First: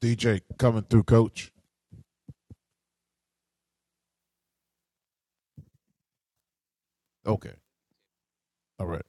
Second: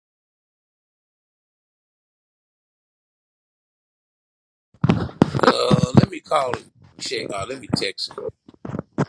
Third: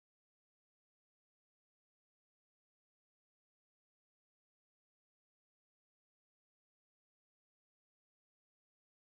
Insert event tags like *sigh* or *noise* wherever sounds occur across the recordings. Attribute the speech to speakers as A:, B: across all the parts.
A: DJ coming through, coach.
B: Uh, let me call and check out.
A: Okay.
B: Let me text him.
A: All right.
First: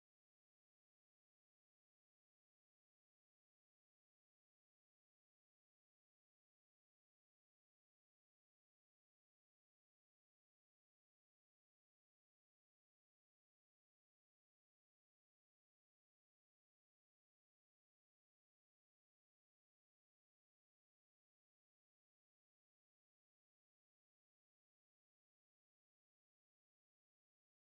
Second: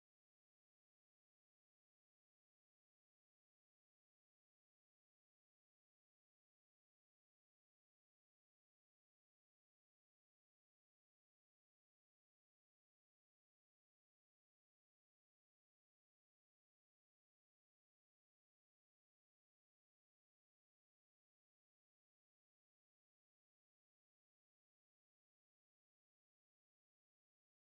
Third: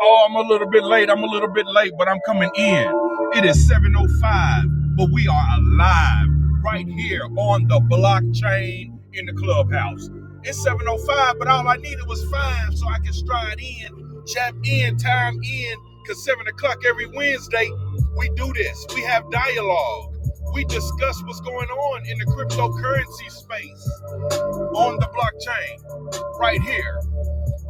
C: Oh, I'm a little bit late. I'm a little bit late, but I'm coming in. It is 7:05, but we are alive right here on the blockchain in the clubhouse. It's 7:05, but all I needed was five, so I can stride in, jump in, time in. Cause seven o'clock every Wednesday, we do this. We have dialogue. We discuss what's going on in the cryptocurrency space on the blockchain right here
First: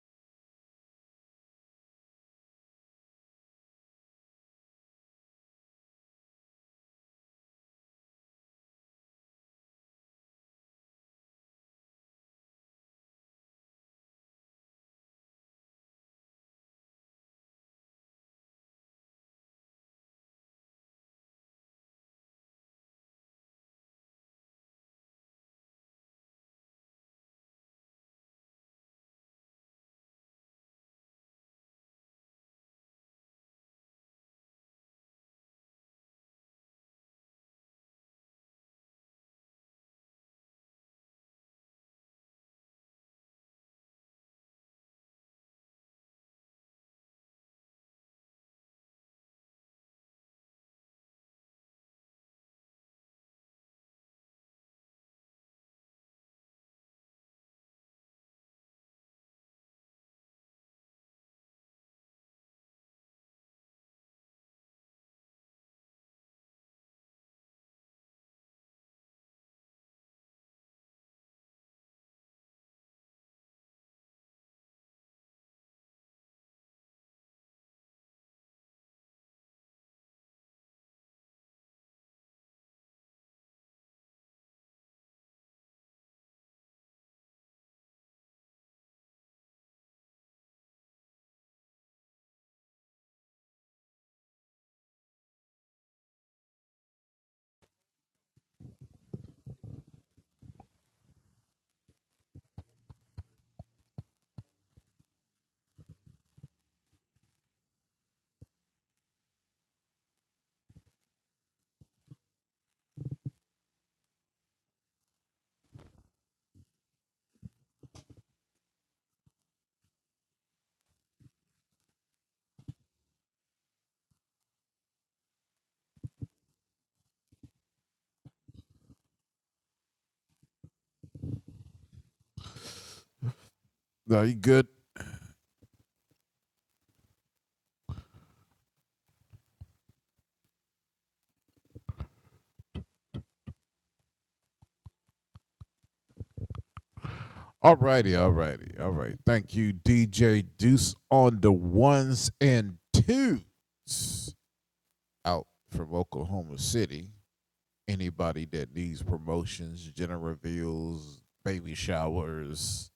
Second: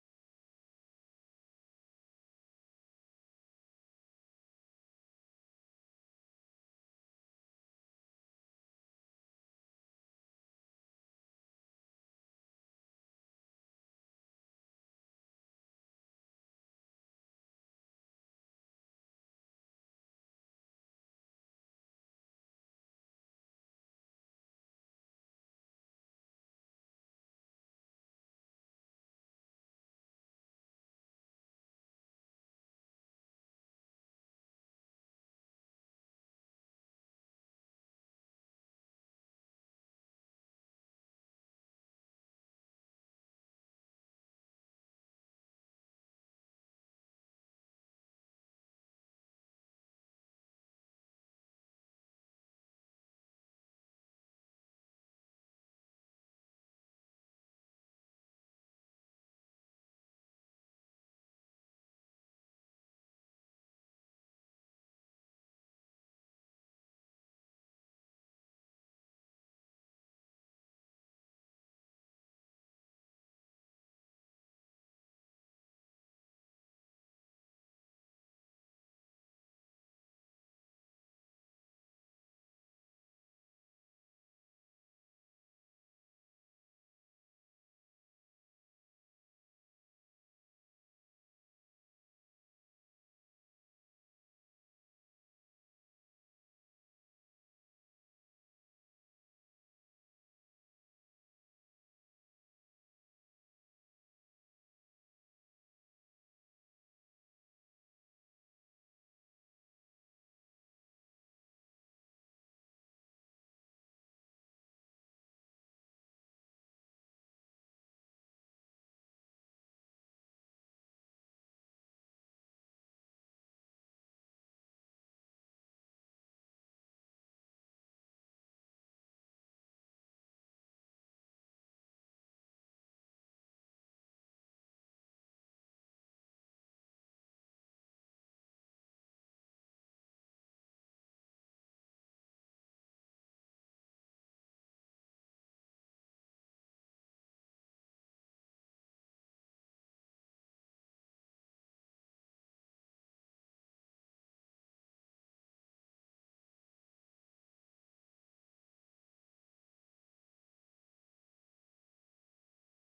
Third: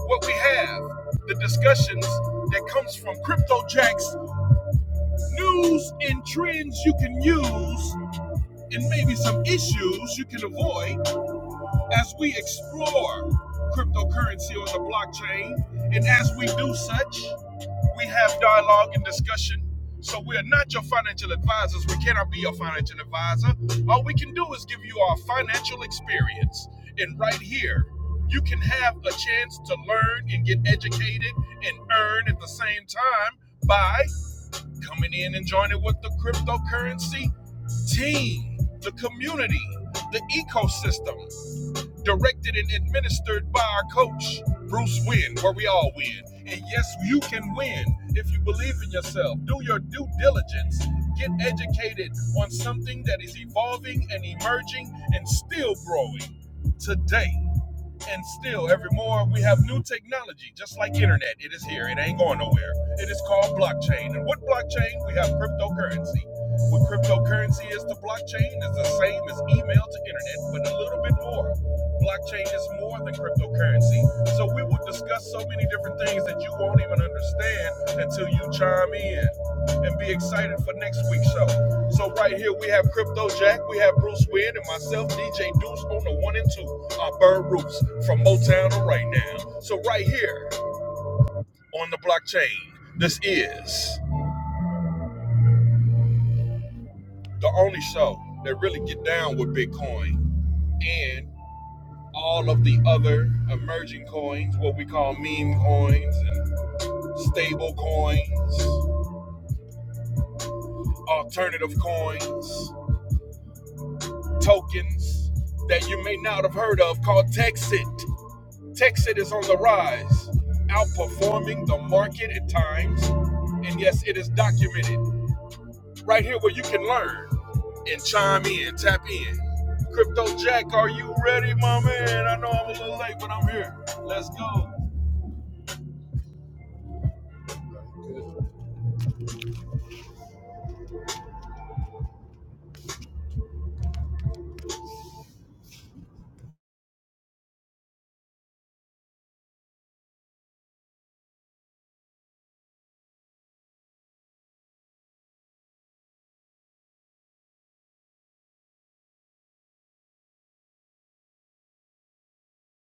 C: what we have, the discussions that comes from CryptoJack's news and trends you can use, and maybe some issues you can avoid as we explore cryptocurrency on the blockchain, and as we do such, we have dialogue and discussion. So we are not your financial advisors. We cannot be your financial advisor. All we can do is give you our financial experience. And right here, you can have a chance to learn and get educated and earn at the same time by coming in and joining with the cryptocurrency team, the community, the ecosystem directed and administered by our coach, Bruce Wynn, where we all win. And yes, you can win if you believe in yourself. Do your due diligence. Get educated on something that is evolving and emerging and still growing today. And still, every more we have new technology, just like internet. It is here. It ain't going nowhere. It is called blockchain. And what blockchain? We have cryptocurrency. What cryptocurrency is to blockchain is the same as email to internet, but a little bit more. Blockchain is more than cryptocurrency. So we will discuss so many different things that you won't even understand until you chime in and be excited for next week's show. So right here we have Crypto Jack, we have Bruce Wynn, and myself, DJ Deuce, on the one and two, our bird roots from Motown to right now. So right here on the blockchain, this is the only show that really get down with Bitcoin and all of the other emerging coins, what we call meme coins and stable coins, alternative coins, tokens that you may not have heard of called Texit. Texas is on the rise, outperforming the market at times. And yes, it is documented right here where you can learn and chime in, tap in. Crypto Jack, are you ready, my man? I know I'm a little late, but I'm here.
A: No,
C: Let's
A: you good?
C: go.
A: All righty. All righty. All right. Thank you, DJ Deuce, on the ones and twos out from Oklahoma City. Anybody that needs promotions, gender reveals, baby showers,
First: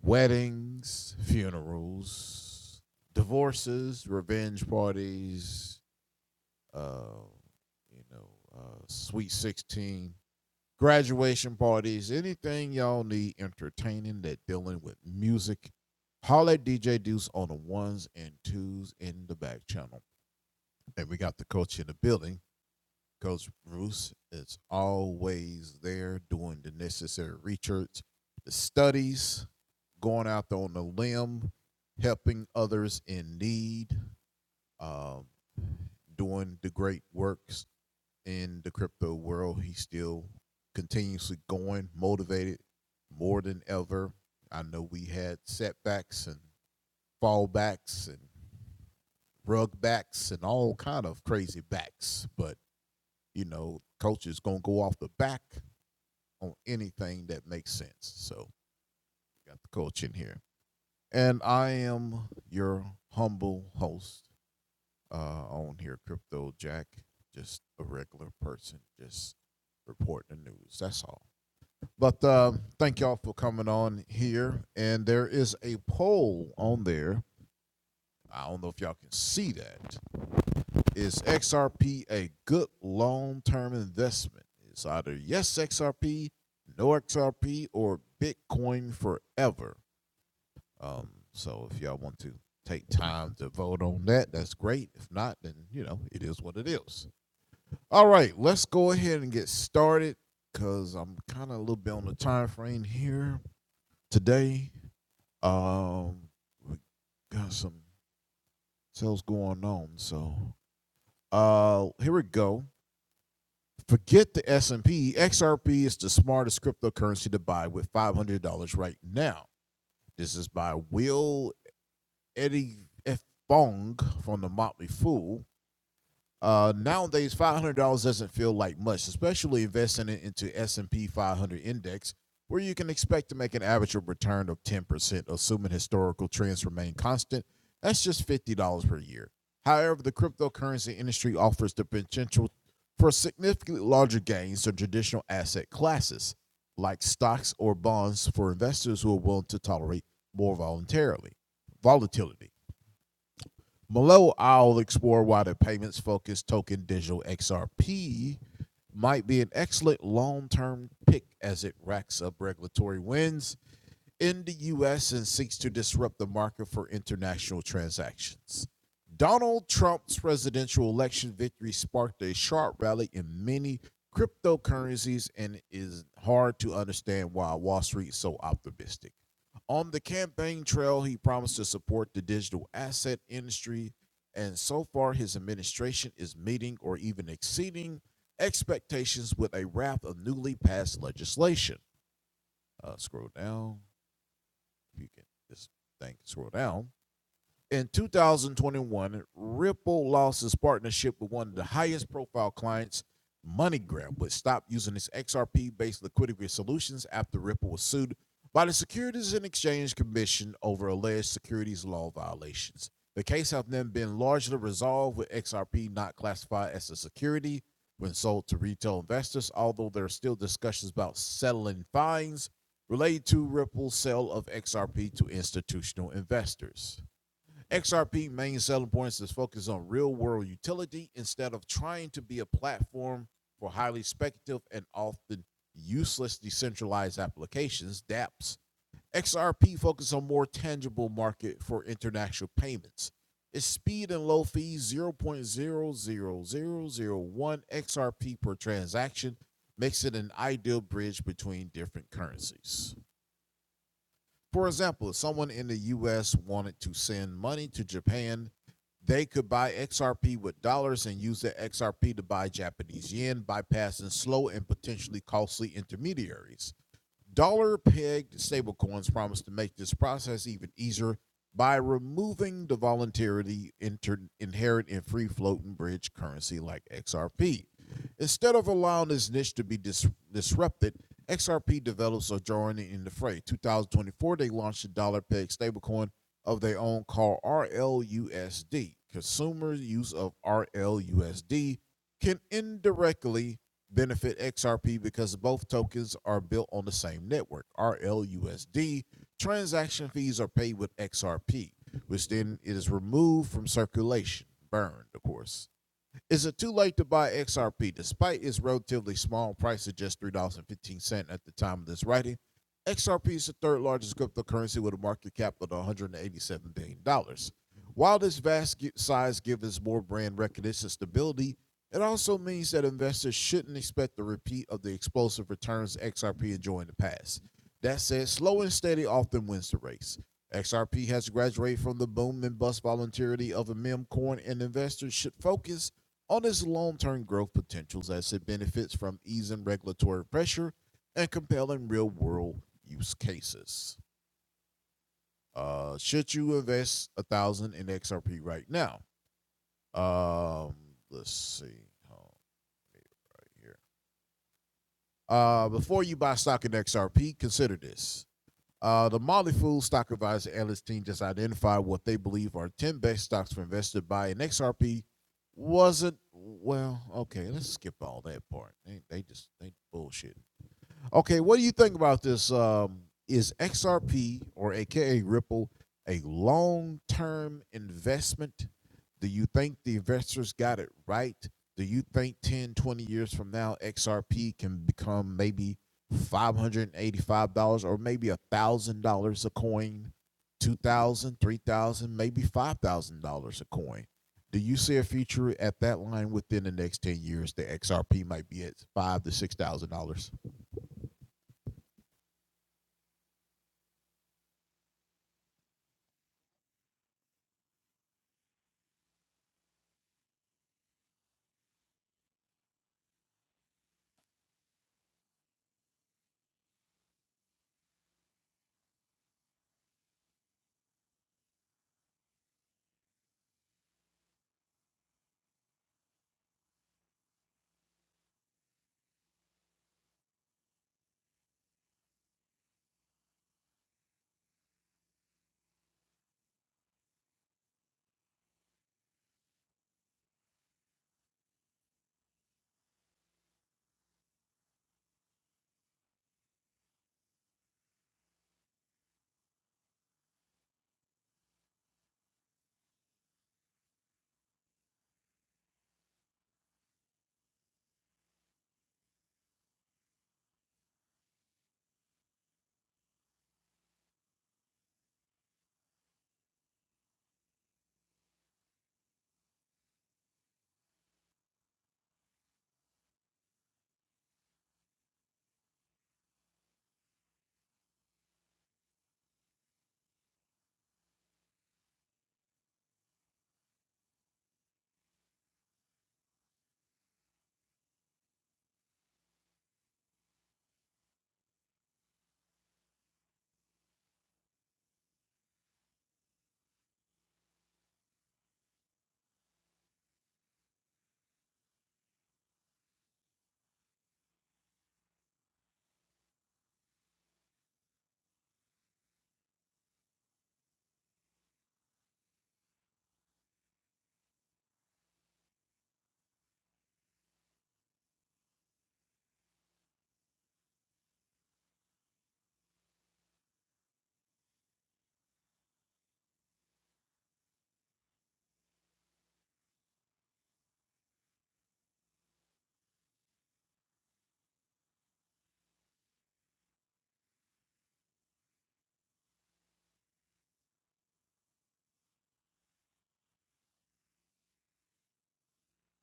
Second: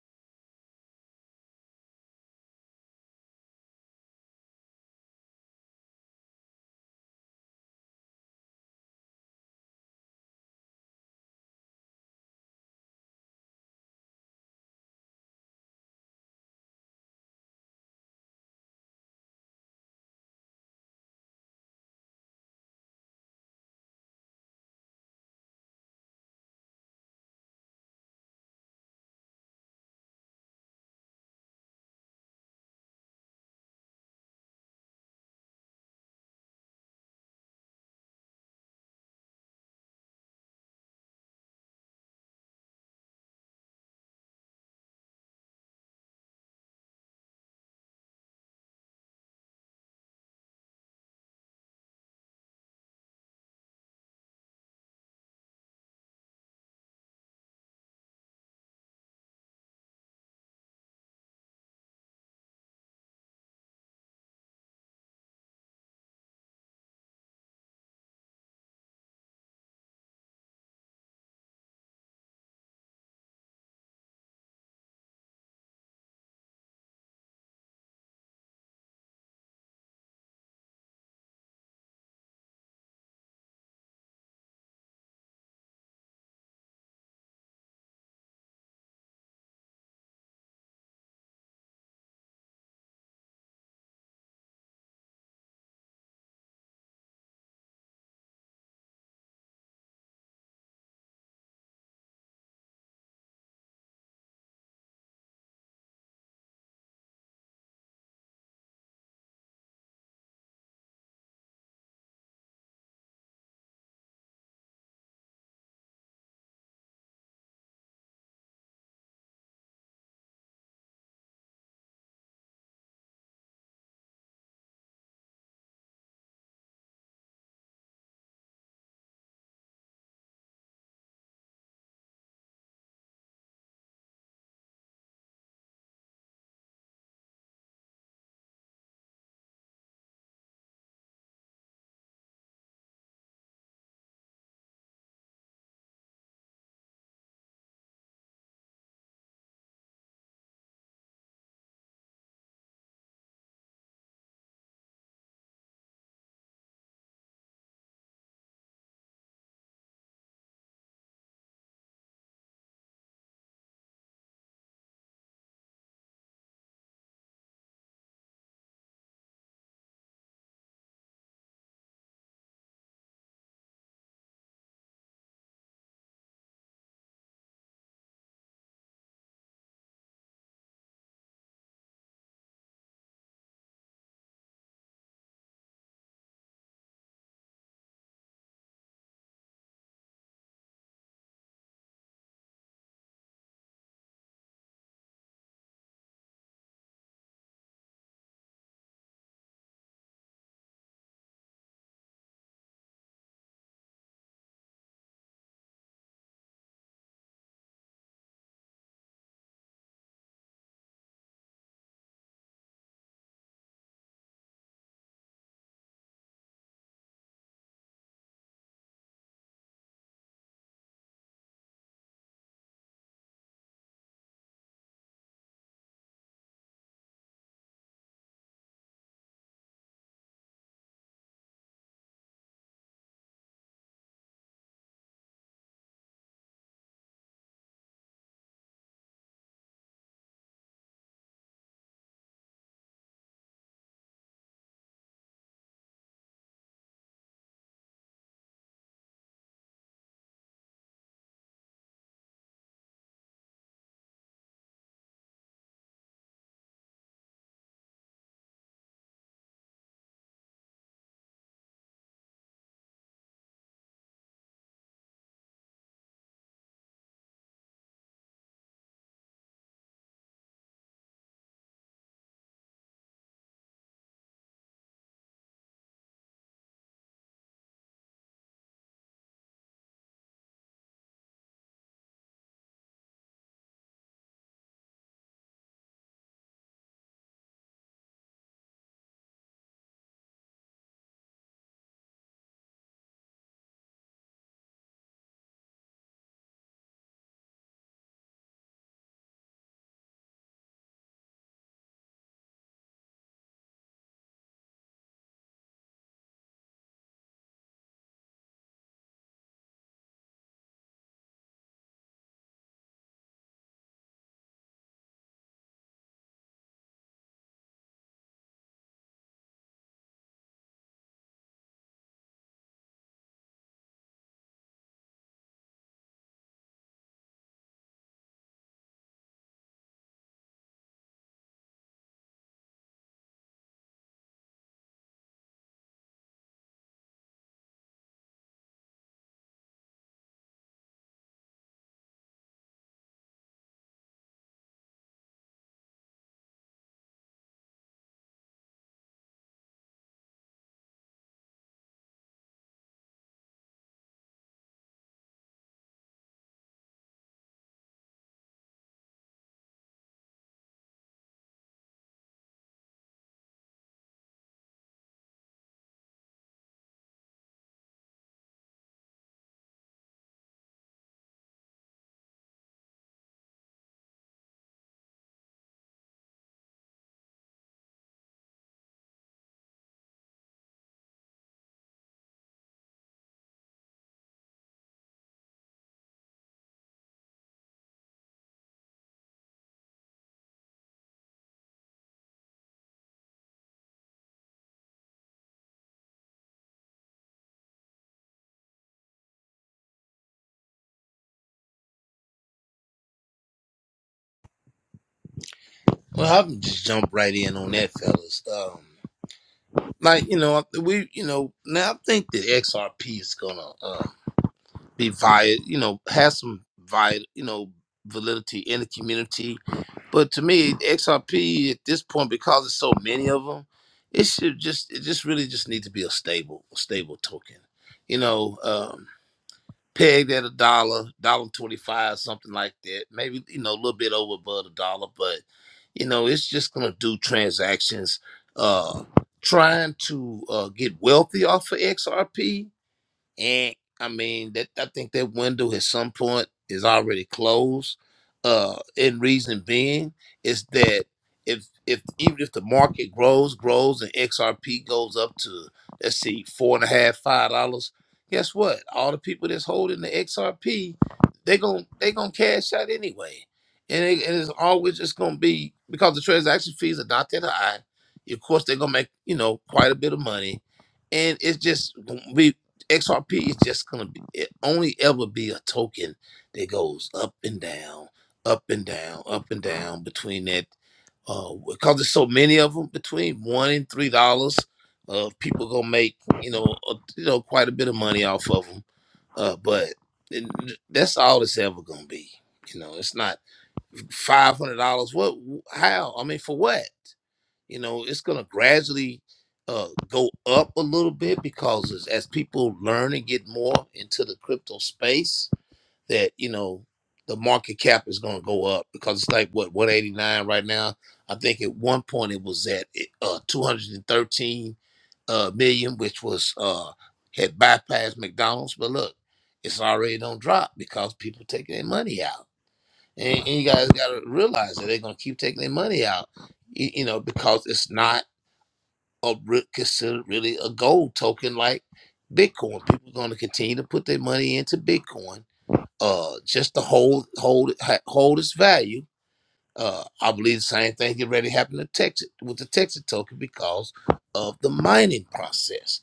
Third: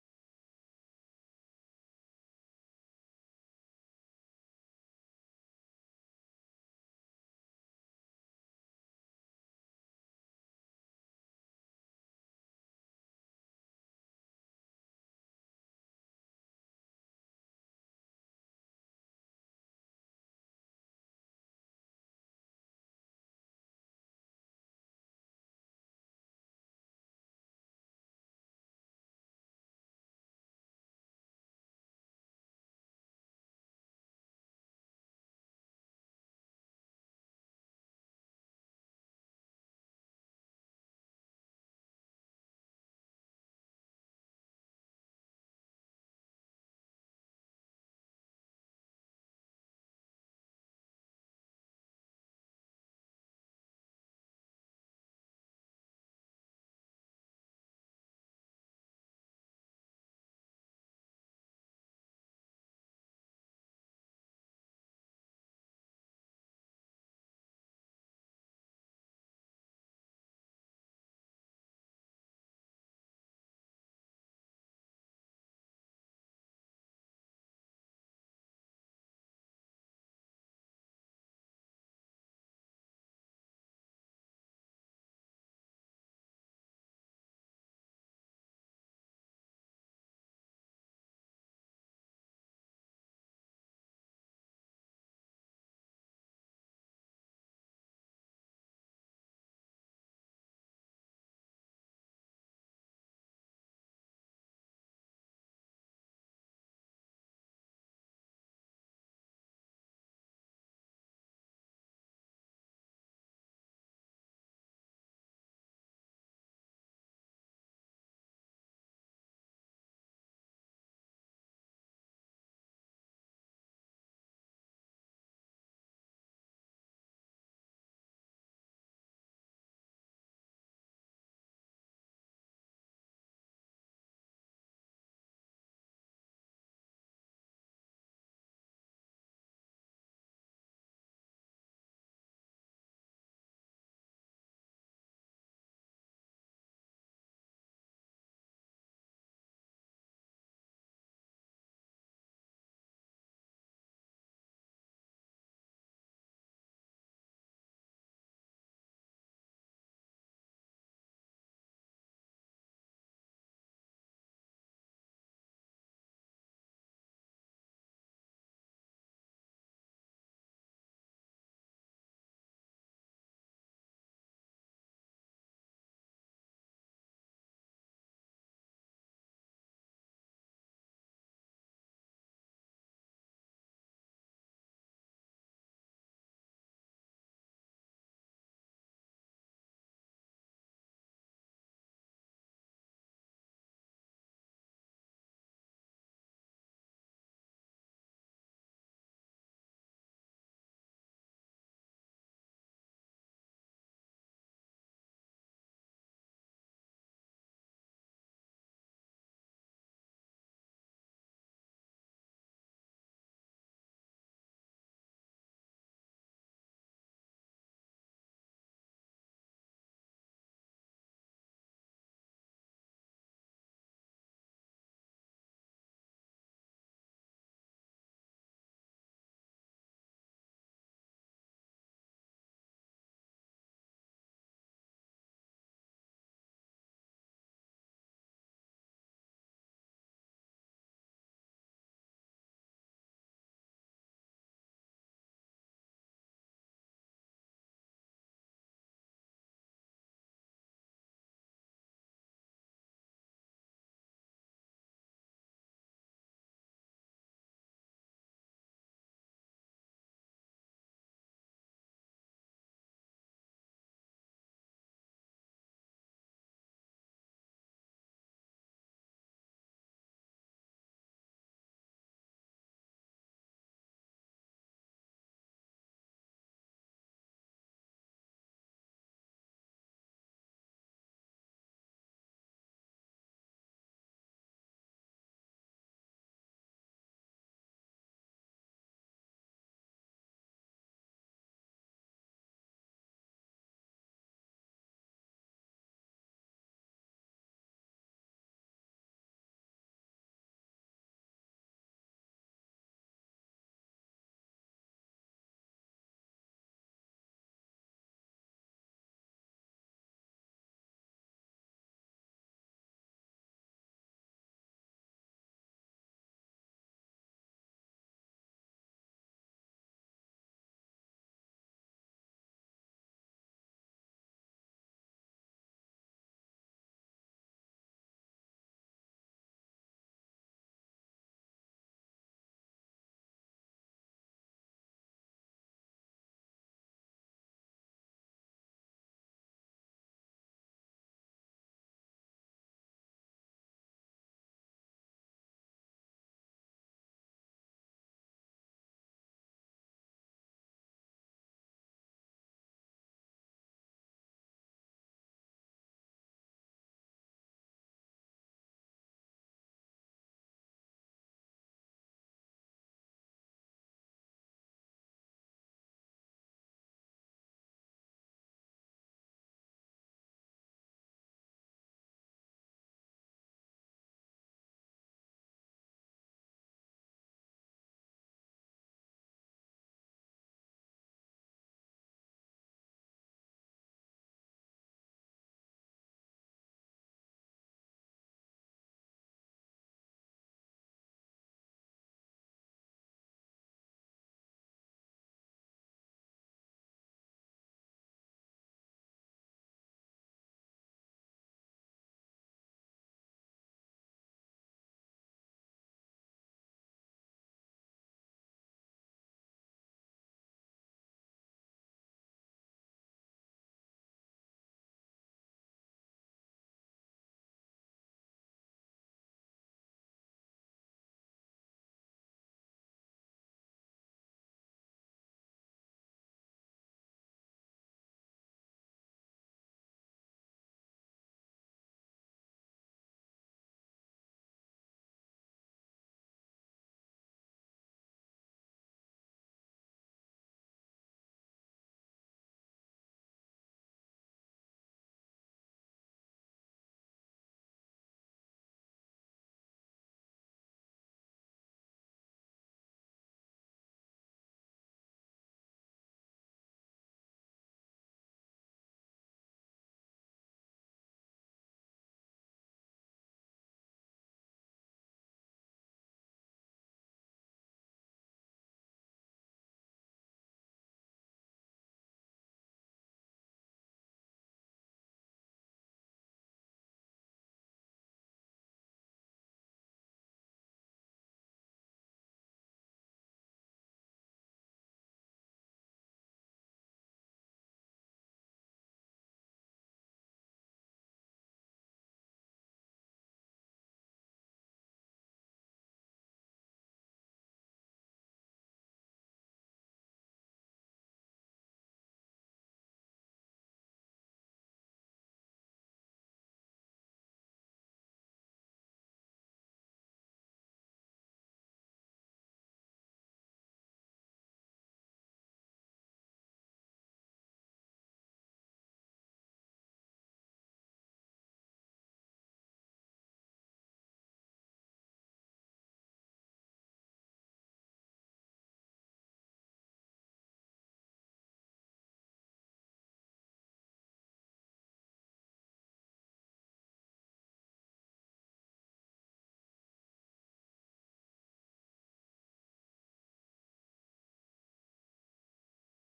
A: weddings, funerals, divorces, revenge parties, uh, you know, uh, sweet 16, graduation parties, anything y'all need entertaining that dealing with music, holler at DJ Deuce on the ones and twos in the back channel. And we got the coach in the building. Coach Bruce is always there doing the necessary research, the studies, going out there on the limb, helping others in need, uh, doing the great work in the crypto world. He's still continuously going, motivated more than ever. I know we had setbacks and fallbacks and rug backs and all kind of crazy backs, but you know, coach is gonna go off the back on anything that makes sense. So got the coach in here. And I am your humble host uh, on here, Crypto Jack, just a regular person, just reporting the news. That's all. But uh, thank y'all for coming on here. And there is a poll on there. I don't know if y'all can see that. Is XRP a good long term investment? It's either yes, XRP, no XRP, or Bitcoin forever. Um, so if y'all want to take time to vote on that, that's great. If not, then, you know, it is what it is. All right, let's go ahead and get started because I'm kind of a little bit on the time frame here today Um, we got some sales going on. So, uh, here we go. Forget the S and P. XRP is the smartest cryptocurrency to buy with five hundred dollars right now. This is by Will Eddie F. Fong from the Motley Fool. Uh, nowadays, five hundred dollars doesn't feel like much, especially investing it into S and P 500 index, where you can expect to make an average return of ten percent, assuming historical trends remain constant. That's just fifty dollars per year. However, the cryptocurrency industry offers the potential for significantly larger gains than traditional asset classes, like stocks or bonds, for investors who are willing to tolerate more voluntarily volatility. Below, I'll explore why the payments focused token digital XRP might be an excellent long term pick as it racks up regulatory wins in the US and seeks to disrupt the market for international transactions. Donald Trump's presidential election victory sparked a sharp rally in many cryptocurrencies and it's hard to understand why Wall Street is so optimistic. On the campaign trail, he promised to support the digital asset industry, and so far, his administration is meeting or even exceeding expectations with a raft of newly passed legislation. Uh, scroll down, if you can, this thing scroll down. In 2021, Ripple lost its partnership with one of the highest profile clients, MoneyGram, which stopped using its XRP based liquidity solutions after Ripple was sued by the Securities and Exchange Commission over alleged securities law violations. The case has then been largely resolved with XRP not classified as a security when sold to retail investors, although there are still discussions about settling fines related to Ripple's sale of XRP to institutional investors. XRP main selling points is focused on real world utility instead of trying to be a platform for highly speculative and often useless decentralized applications, dApps. XRP focuses on more tangible market for international payments. Its speed and low fees zero point zero zero zero zero 0.00001 XRP per transaction makes it an ideal bridge between different currencies. For example, if someone in the US wanted to send money to Japan, they could buy XRP with dollars and use the XRP to buy Japanese yen, bypassing slow and potentially costly intermediaries. Dollar pegged stablecoins promise to make this process even easier by removing the volatility inter- inherent in free floating bridge currency like XRP. Instead of allowing this niche to be dis- disrupted, XRP developers are joining in the fray. 2024, they launched a dollar pegged stablecoin of their own called RLUSD. Consumer use of RLUSD can indirectly benefit XRP because both tokens are built on the same network, RLUSD. Transaction fees are paid with XRP, which then is removed from circulation, burned, of course. Is it too late to buy XRP? Despite its relatively small price of just $3.15 at the time of this writing, XRP is the third largest cryptocurrency with a market cap of $187 billion. dollars. While this vast size gives more brand recognition stability, it also means that investors shouldn't expect a repeat of the explosive returns XRP enjoyed in the past. That said, slow and steady often wins the race. XRP has graduated from the boom and bust volatility of a meme coin, and investors should focus on its long term growth potentials as it benefits from easing regulatory pressure and compelling real world use cases. Uh, should you invest a thousand in XRP right now? Um, let's see. Hold on right here. Uh, before you buy stock in XRP, consider this. Uh, the Molly Fool Stock Advisor analyst team just identified what they believe are 10 best stocks for investors to buy in XRP. Wasn't well, okay. Let's skip all that part. They, they just they bullshit. Okay, what do you think about this? Um, is XRP or AKA Ripple a long term investment? Do you think the investors got it right? Do you think 10, 20 years from now, XRP can become maybe $585 or maybe $1,000 a coin, 2000 3000 maybe $5,000 a coin? Do you see a future at that line within the next 10 years? The XRP might be at five thousand to $6,000.
B: Well, i can just jump right in on that, fellas. Um, like you know, we you know now I think that XRP is gonna um be via you know has some via you know validity in the community, but to me XRP at this point because there's so many of them, it should just it just really just need to be a stable a stable token, you know. um, pegged at a dollar, dollar twenty five, something like that. Maybe you know a little bit over above a dollar, but you know it's just gonna do transactions. Uh, trying to uh, get wealthy off of XRP. And I mean that I think that window at some point is already closed. Uh and reason being is that if if even if the market grows, grows and XRP goes up to let's see, four and a half, five dollars, guess what? All the people that's holding the XRP, they gon' they gonna cash out anyway. And it, and it's always just gonna be because the transaction fees are not that high. Of course, they're gonna make you know quite a bit of money, and it's just we. XRP is just gonna be it only ever be a token that goes up and down, up and down, up and down between that uh because there's so many of them between one and three dollars. Uh, people gonna make you know uh, you know quite a bit of money off of them. Uh, but it- that's all it's ever gonna be. You know, it's not five hundred dollars. What? How? I mean, for what? you know it's going to gradually uh, go up a little bit because as, as people learn and get more into the crypto space that you know the market cap is going to go up because it's like what 189 right now i think at one point it was at uh, 213 uh, million which was uh, had bypassed mcdonald's but look it's already don't drop because people taking their money out and, and you guys got to realize that they're going to keep taking their money out y- you know because it's not are re- considered really a gold token like Bitcoin. People are going to continue to put their money into Bitcoin uh, just to hold hold it- ha- hold its value. Uh, I believe the same thing already happened to Texas with the Texas token because of the mining process.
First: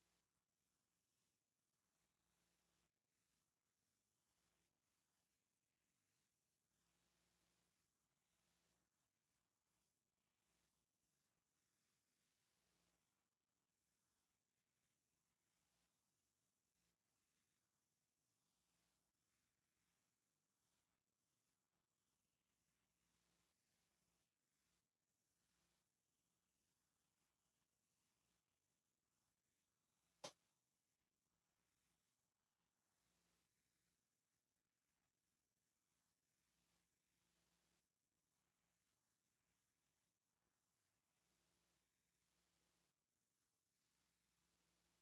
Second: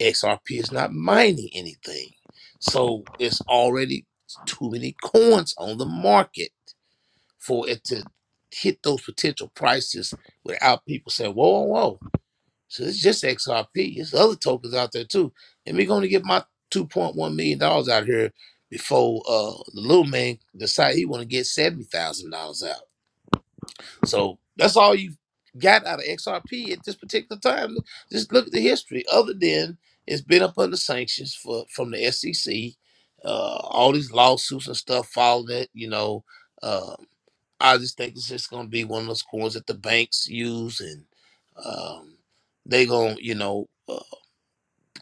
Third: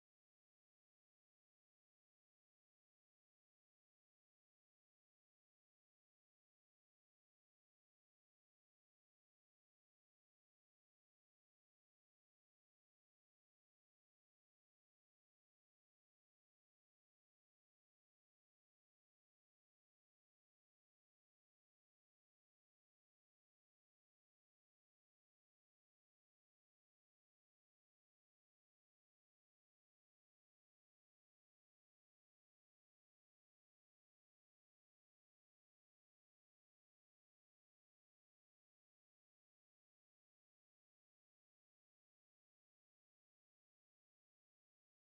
B: XRP is not mining anything, so it's already too many coins on the market for it to hit those potential prices without people saying, "Whoa, whoa, whoa!" So it's just XRP. There's other tokens out there too. And we're gonna get my two point one million dollars out here before uh the little man decide he wanna get seventy thousand dollars out. So that's all you got out of XRP at this particular time. Just look at the history. Other than it's been up under sanctions for from the SEC, uh all these lawsuits and stuff following it, you know. uh, I just think it's just gonna be one of those coins that the banks use, and um, they gonna you know uh,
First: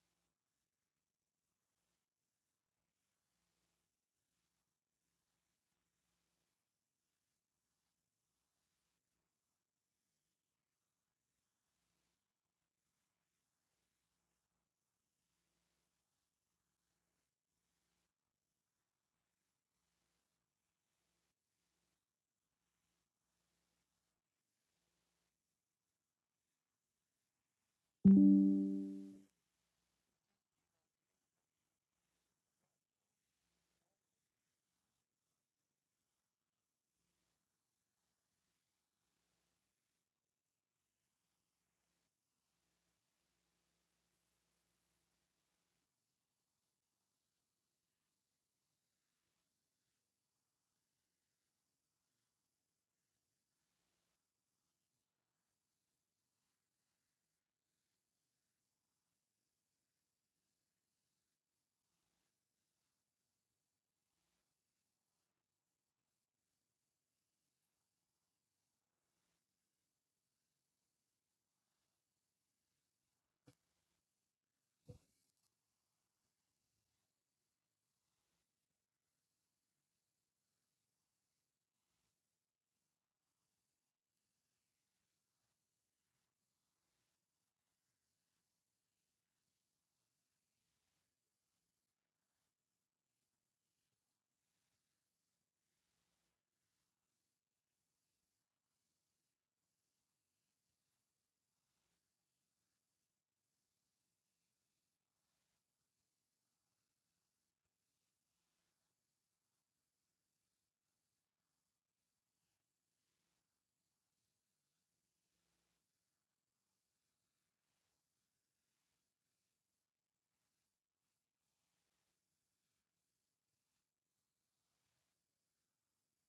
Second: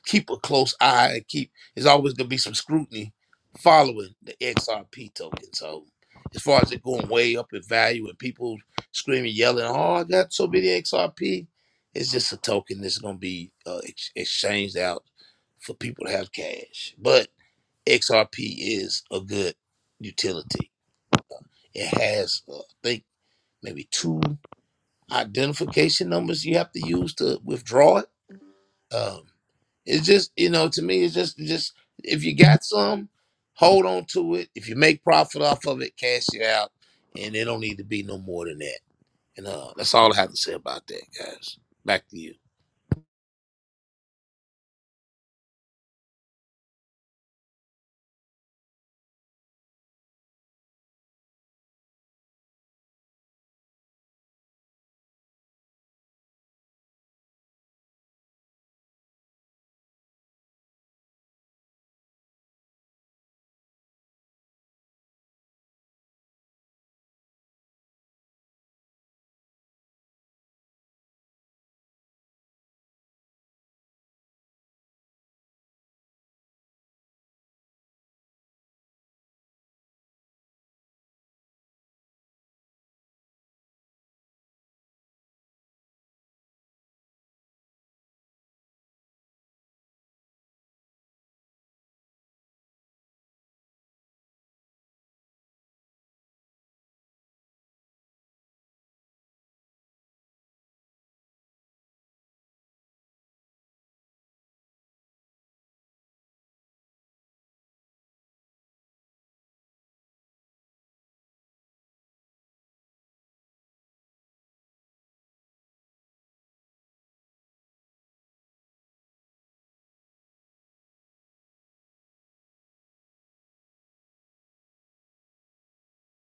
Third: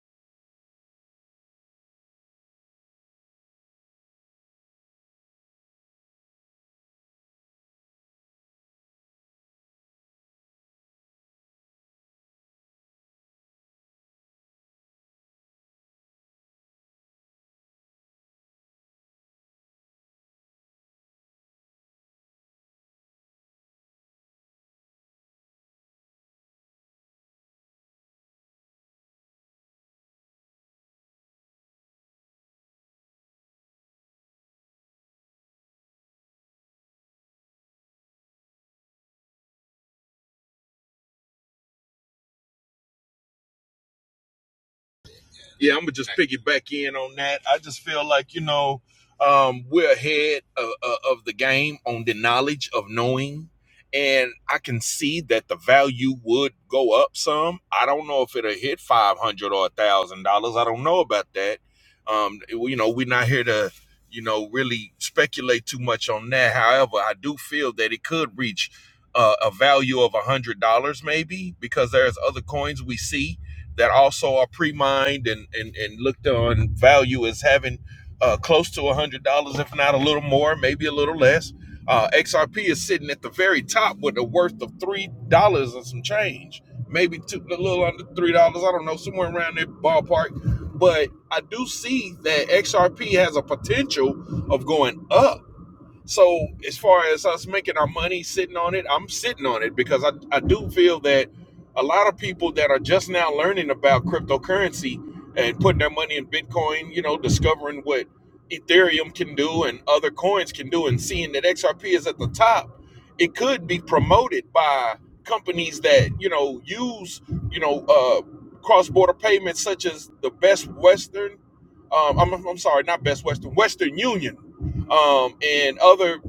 B: keep a close eye and keep. There's always gonna be some scrutiny following the XRP token. So as far as it going way up in value and people screaming, yelling, "Oh, I got so many XRP," it's just a token that's gonna be uh, ex- exchanged out for people to have cash. But XRP is a good utility. It has, uh, I think, maybe two identification numbers you have to use to withdraw it. Um, it's just you know to me it's just just if you got some, hold on to it. If you make profit off of it, cash it out, and it don't need to be no more than that. And uh, that's all I have to say about that, guys. Back to you.
C: Yeah, I'm gonna just piggyback in on that. I just feel like you know um, we're ahead of, of the game on the knowledge of knowing, and I can see that the value would go up some. I don't know if it'll hit five hundred dollars or a thousand dollars. I don't know about that. Um, you know, we're not here to you know really speculate too much on that. However, I do feel that it could reach. Uh, a value of a hundred dollars maybe because there's other coins we see that also are pre-mined and and, and looked on value as having uh, close to one hundred dollars, if not a little more, maybe a little less. Uh, XRP is sitting at the very top with a worth of three dollars and some change, maybe two, a little under three dollars. I don't know, somewhere around that ballpark. But I do see that XRP has a potential of going up so as far as us making our money sitting on it, I'm sitting on it because I, I do feel that a lot of people that are just now learning about cryptocurrency and putting their money in Bitcoin, you know, discovering what Ethereum can do and other coins can do and seeing that XRP is at the top, it could be promoted by companies that, you know, use, you know, uh, cross-border payments such as the Best Western, um, I'm, I'm sorry, not Best Western, Western Union um, and other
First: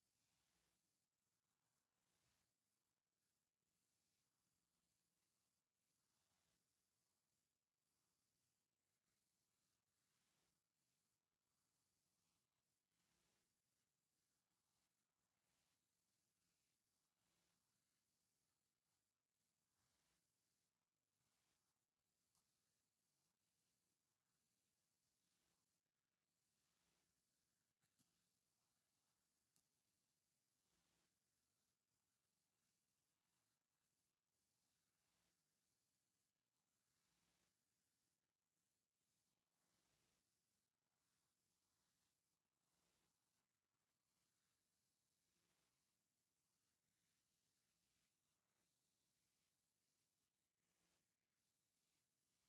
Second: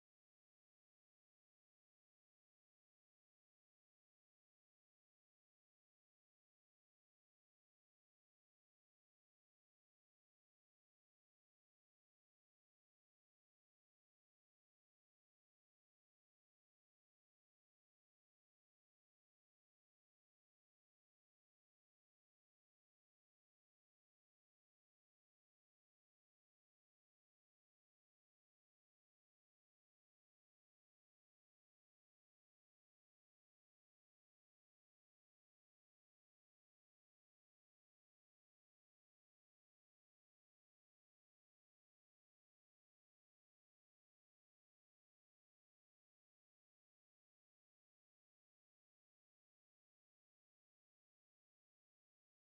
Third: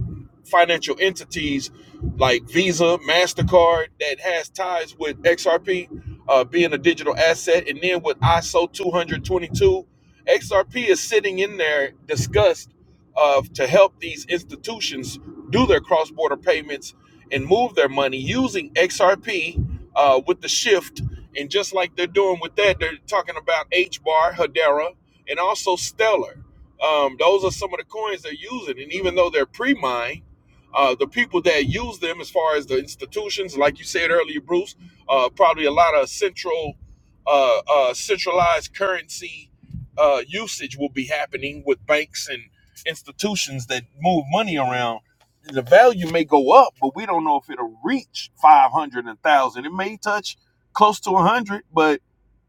C: financial entities like Visa, MasterCard that has ties with XRP uh, being a digital asset. And then with ISO 222, XRP is sitting in there discussed uh, to help these institutions do their cross border payments and move their money using XRP uh, with the shift. And just like they're doing with that, they're talking about H bar, Hedera, and also Stellar. Um, those are some of the coins they're using, and even though they're pre-mined, uh, the people that use them, as far as the institutions, like you said earlier, Bruce, uh, probably a lot of central, uh, uh, centralized currency uh, usage will be happening with banks and institutions that move money around. The value may go up, but we don't know if it'll reach five hundred and one thousand. It may touch close to a hundred, but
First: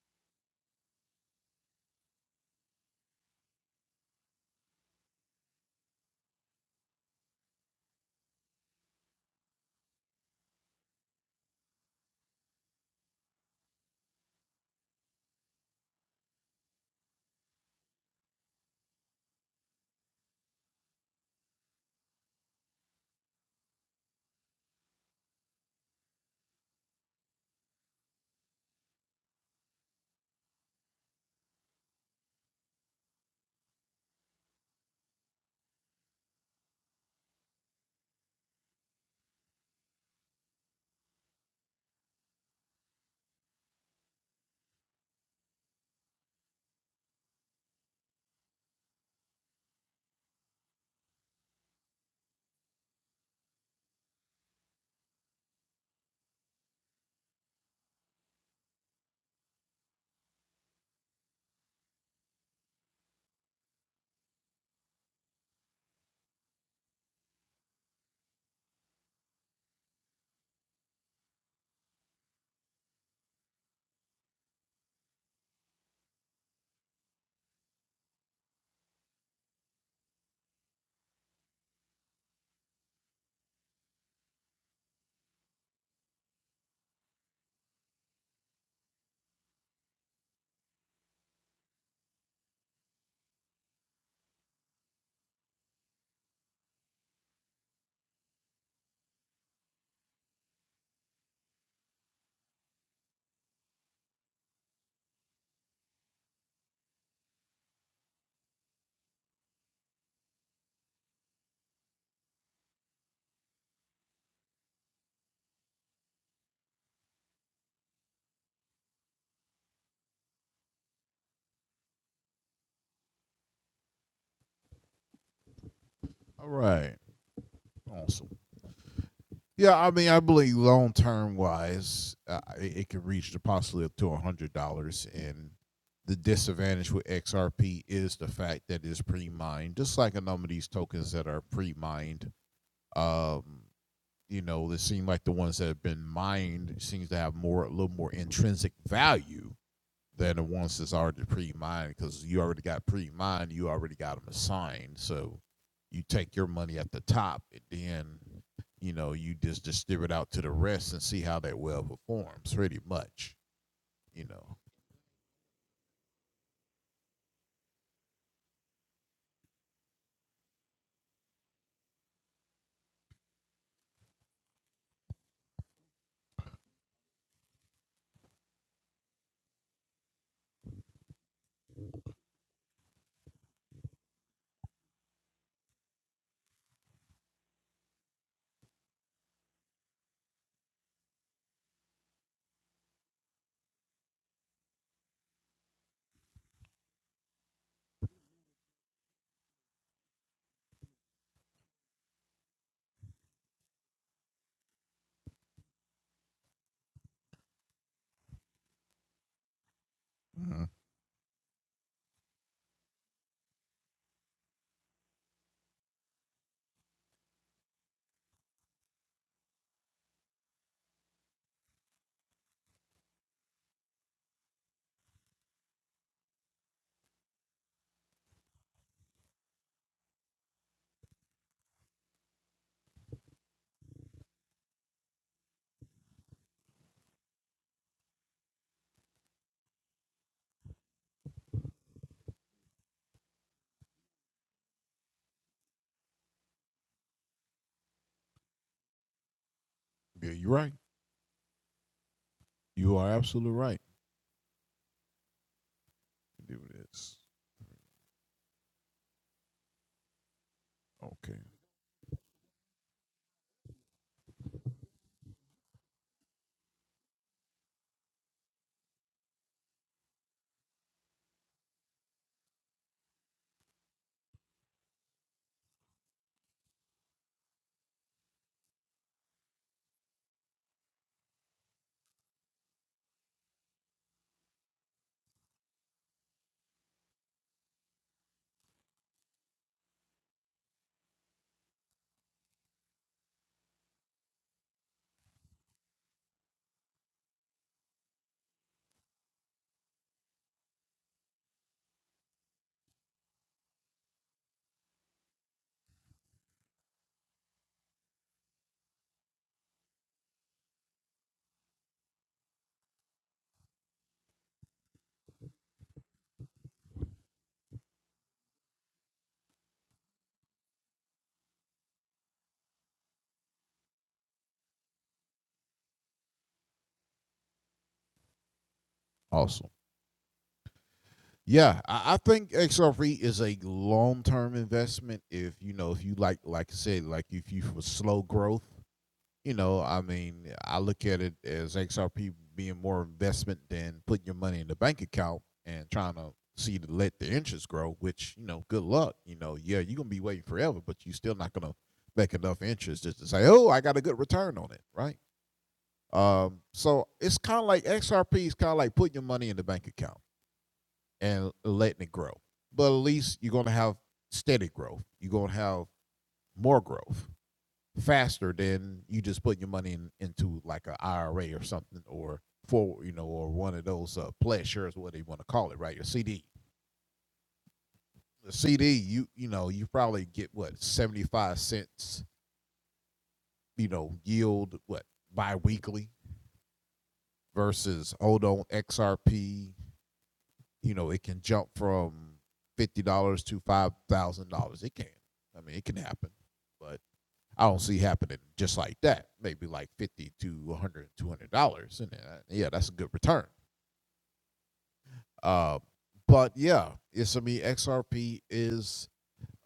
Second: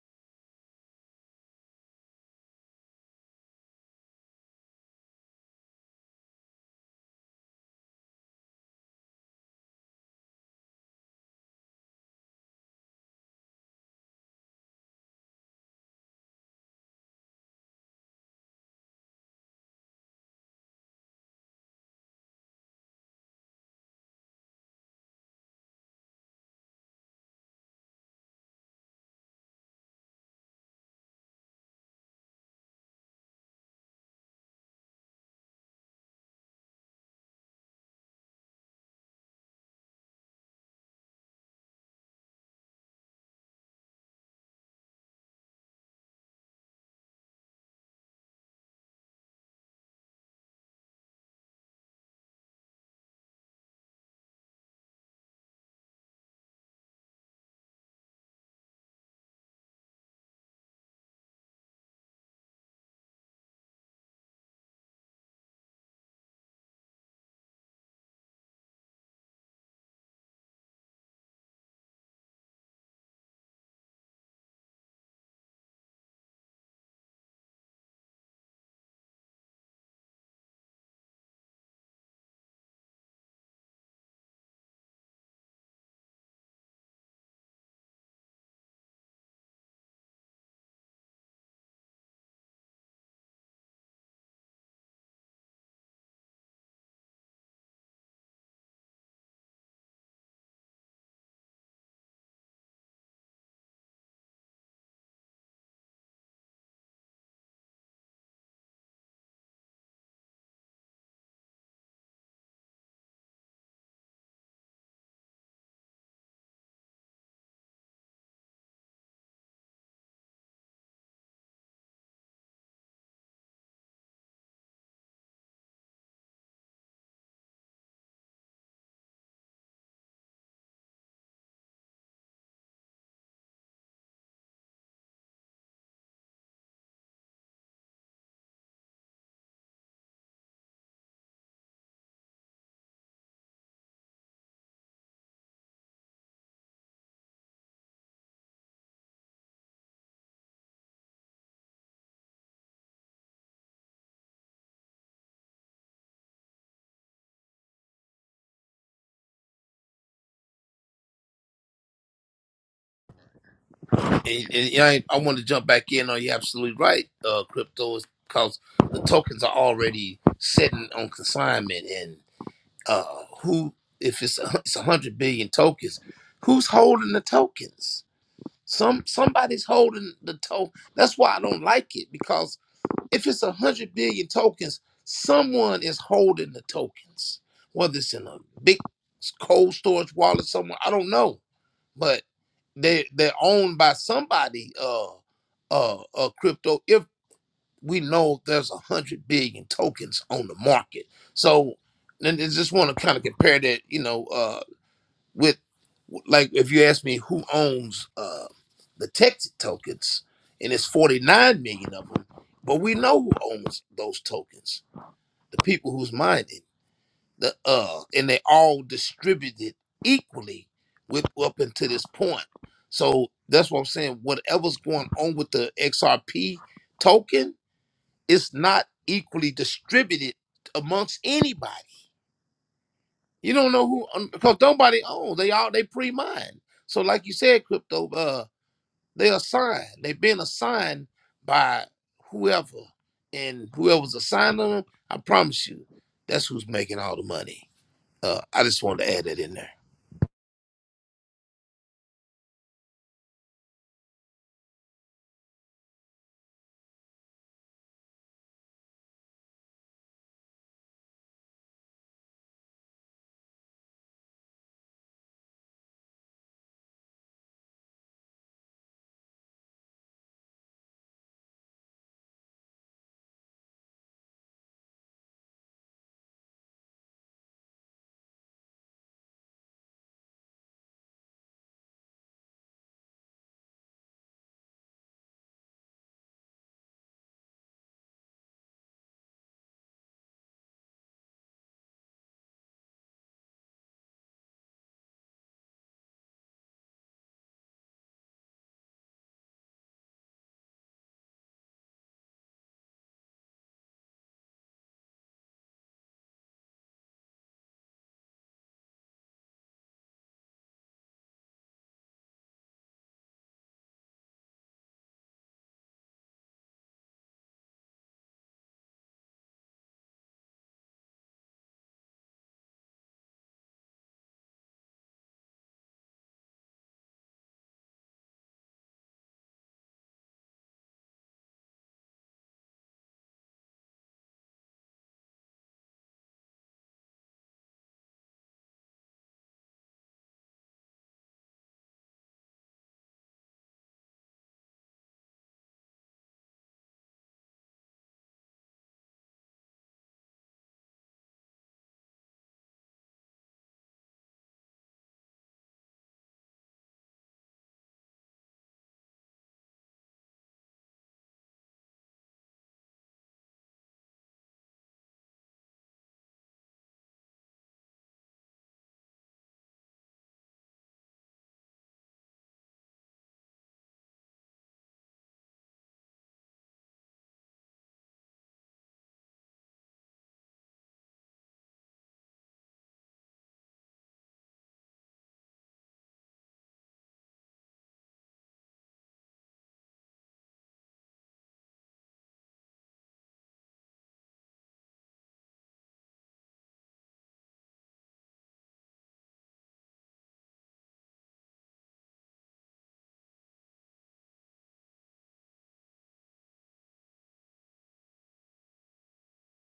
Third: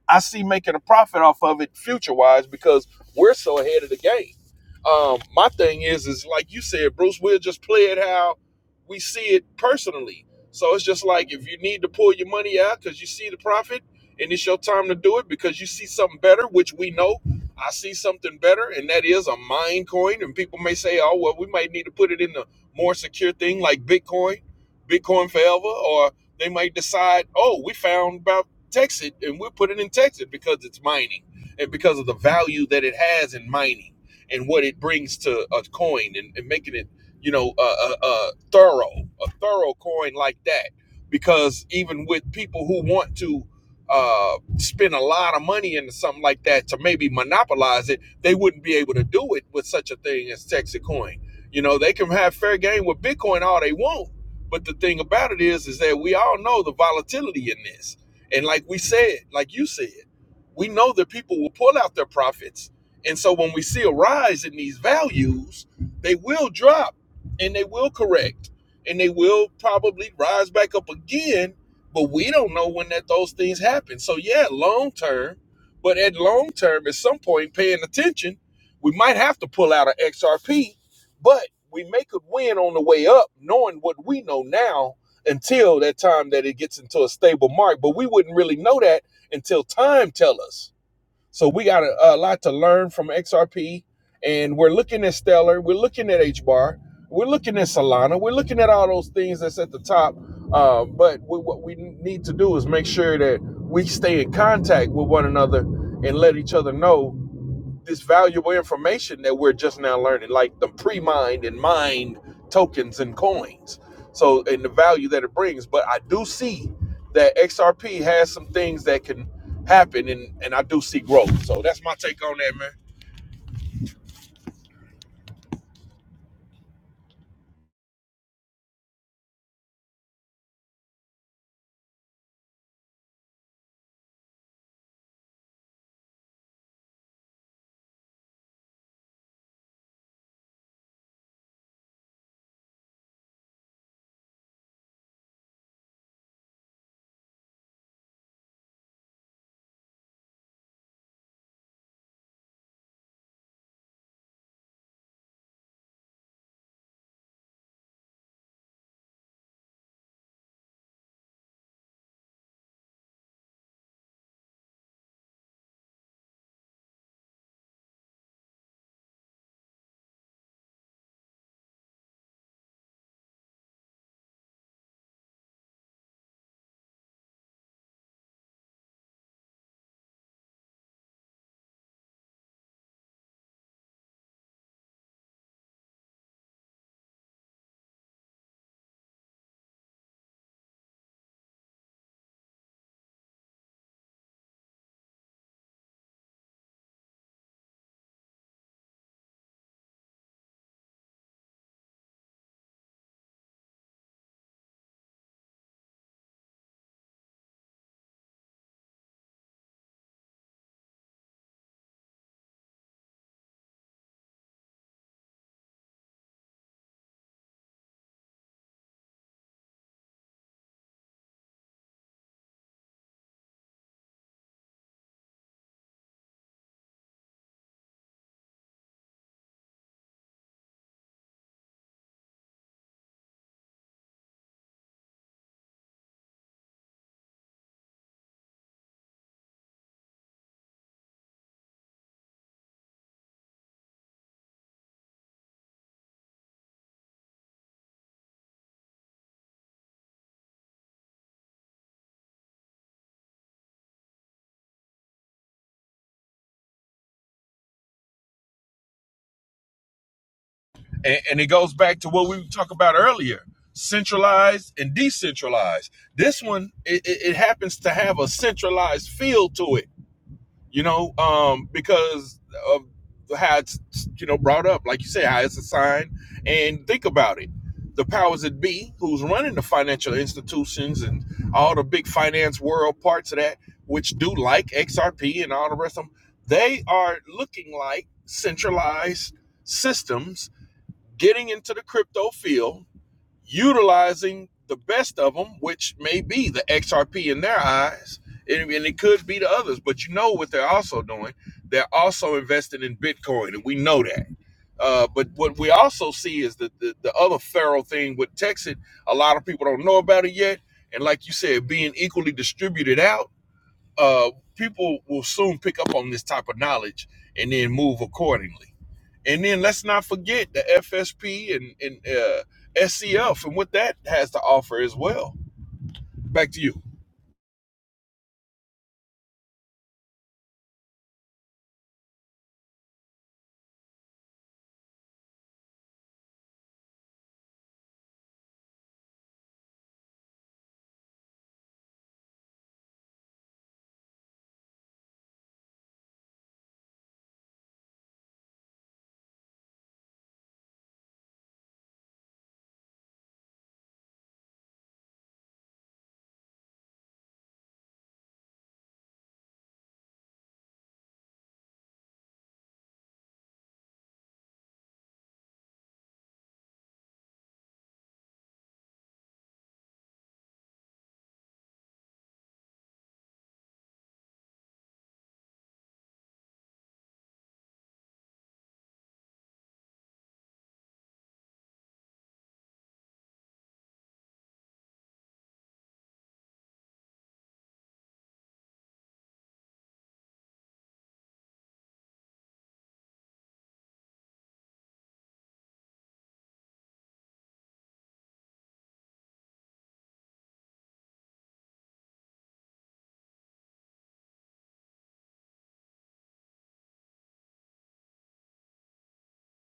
C: I see making a profit off of it future wise because we're so ahead of the game. Um, my thing is, is like you said, Bruce, we'll just play it how we see it personally. So it's just like if you need to pull your money out because you see the profit and it's your time to do it because you see something better, which we know I see something better, and that is a mine coin. And people may say, oh, well, we might need to put it in the more secure thing like Bitcoin, Bitcoin forever, or they might decide, oh, we found about text it and we'll put it in Texas because it's mining and because of the value that it has in mining and what it brings to a coin and, and making it, you know, a, a, a thorough, a thorough coin like that. Because even with people who want to uh, spend a lot of money into something like that to maybe monopolize it, they wouldn't be able to do it with such a thing as Texas coin. You know, they can have fair game with Bitcoin all they want. But the thing about it is, is that we all know the volatility in this and like we said, like you said, we know that people will pull out their profits. And so when we see a rise in these values, they will drop and they will correct and they will probably rise back up again. But we don't know when that those things happen. So yeah, long term, but at long term, at some point paying attention, we might have to pull out an XRP, but we may could win on the way up, knowing what we know now until that time that it gets into a stable mark. But we wouldn't really know that until time tell us. So we got a, a lot to learn from XRP, and we're looking at Stellar, we're looking at H bar, we're looking at Solana, we're looking at all those things that's at the top. Uh, but we, what we need to do is make sure that we stay in contact with one another and let each other know this valuable information that we're just now learning, like the pre-mined and mined tokens and coins. So, and the value that it brings. But I do see that XRP has some things that can happen, and and I do see growth. So that's my take on that, man.
A: All right. Awesome. Yeah, I mean, I believe long term wise, uh, it, it could reach the possibly up to a hundred dollars. And the disadvantage with XRP is the fact that it's pre-mined, just like a number of these tokens that are pre-mined. Um, you know, it seems like the ones that have been mined seems to have more, a little more intrinsic value than the ones that's already pre-mined because you already got pre-mined, you already got them assigned. So you take your money at the top, and then you know you just distribute out to the rest and see how that well performs. Pretty much,
B: And,
A: you know.
B: and yeah, I, I want to jump back in on you're absolutely right. Uh, crypto is because the tokens are already sitting on consignment and. uh, who if it's *laughs* a it's a hundred billion tokens, who's holding the tokens? Some somebody's holding the token. That's why I don't like it because if it's a hundred billion tokens, someone is holding the tokens. Whether it's in a big cold storage wallet somewhere, I don't know, but they they're owned by somebody. Uh, uh, uh, crypto we know there's a hundred billion tokens on the market. So then I just want to kind of compare that, you know, uh, with like if you ask me who owns uh, the tech tokens,
A: hmm
B: and it's 49 million of them, but we know who owns those tokens, the people who's mining, the uh, and they all distributed equally with up until this point. So that's what I'm saying. Whatever's going on with the XRP token it's not equally distributed amongst anybody. You don't know who um, because nobody owns. They all they pre-mine. So like you said, crypto, uh, they assigned. They've been assigned by whoever, and whoever's assigned them, I promise you, that's who's making all the money. Uh, I just wanted to add that in there.
A: Yeah, you're right. You are absolutely right. Do this.
C: And,
A: Okay.
C: and it goes back to what we talked about earlier: centralized and decentralized. This one, it, it it happens to have a centralized feel to it you know, um, because of how it's, you know, brought up, like you say, how it's assigned. And think about it. The powers that be, who's running the financial institutions and all the big finance world parts of that, which do like XRP and all the rest of them, they are looking like centralized systems getting into the crypto field utilizing the best of them, which may be the XRP in their eyes, and, and it could be the others. But you know what they're also doing? They're also investing in Bitcoin, and we know that. Uh, but what we also see is that the, the other feral thing with Texas, a lot of people don't know about it yet. And like you said, being equally distributed out uh, people will soon pick up on this type of knowledge and then move accordingly. And then let's not forget the FSP and, and uh, SCF and what that has to offer as well. Back to you.
A: Awesome. Yeah, I, I think XRP is a long-term investment. If you know, if you like, like I said, like if you for slow growth, you know, I mean, I look at it as XRP being more investment than putting your money in the bank account and trying to see to let the interest grow, which, you know, good luck. You know, yeah, you're gonna be waiting forever, but you're still not gonna make enough interest just to say, Oh, I got a good return on it, right? Um, so it's kinda like XRP is kinda like putting your money in the bank account and letting it grow. But at least you're gonna have steady growth. You're gonna have more growth faster than you just putting your money in, into like an I R a IRA or something or for you know or one of those uh, pledge shares, what you want to call it, right? Your CD. The CD, you you know, you probably get what seventy five cents, you know, yield what biweekly versus hold on XRP. You know, it can jump from fifty dollars to five thousand dollars. It can. I mean, it can happen, but I don't see happening just like that. Maybe like fifty to 100, 200 dollars, and uh, yeah, that's a good return. Uh, but yeah, it's I mean XRP is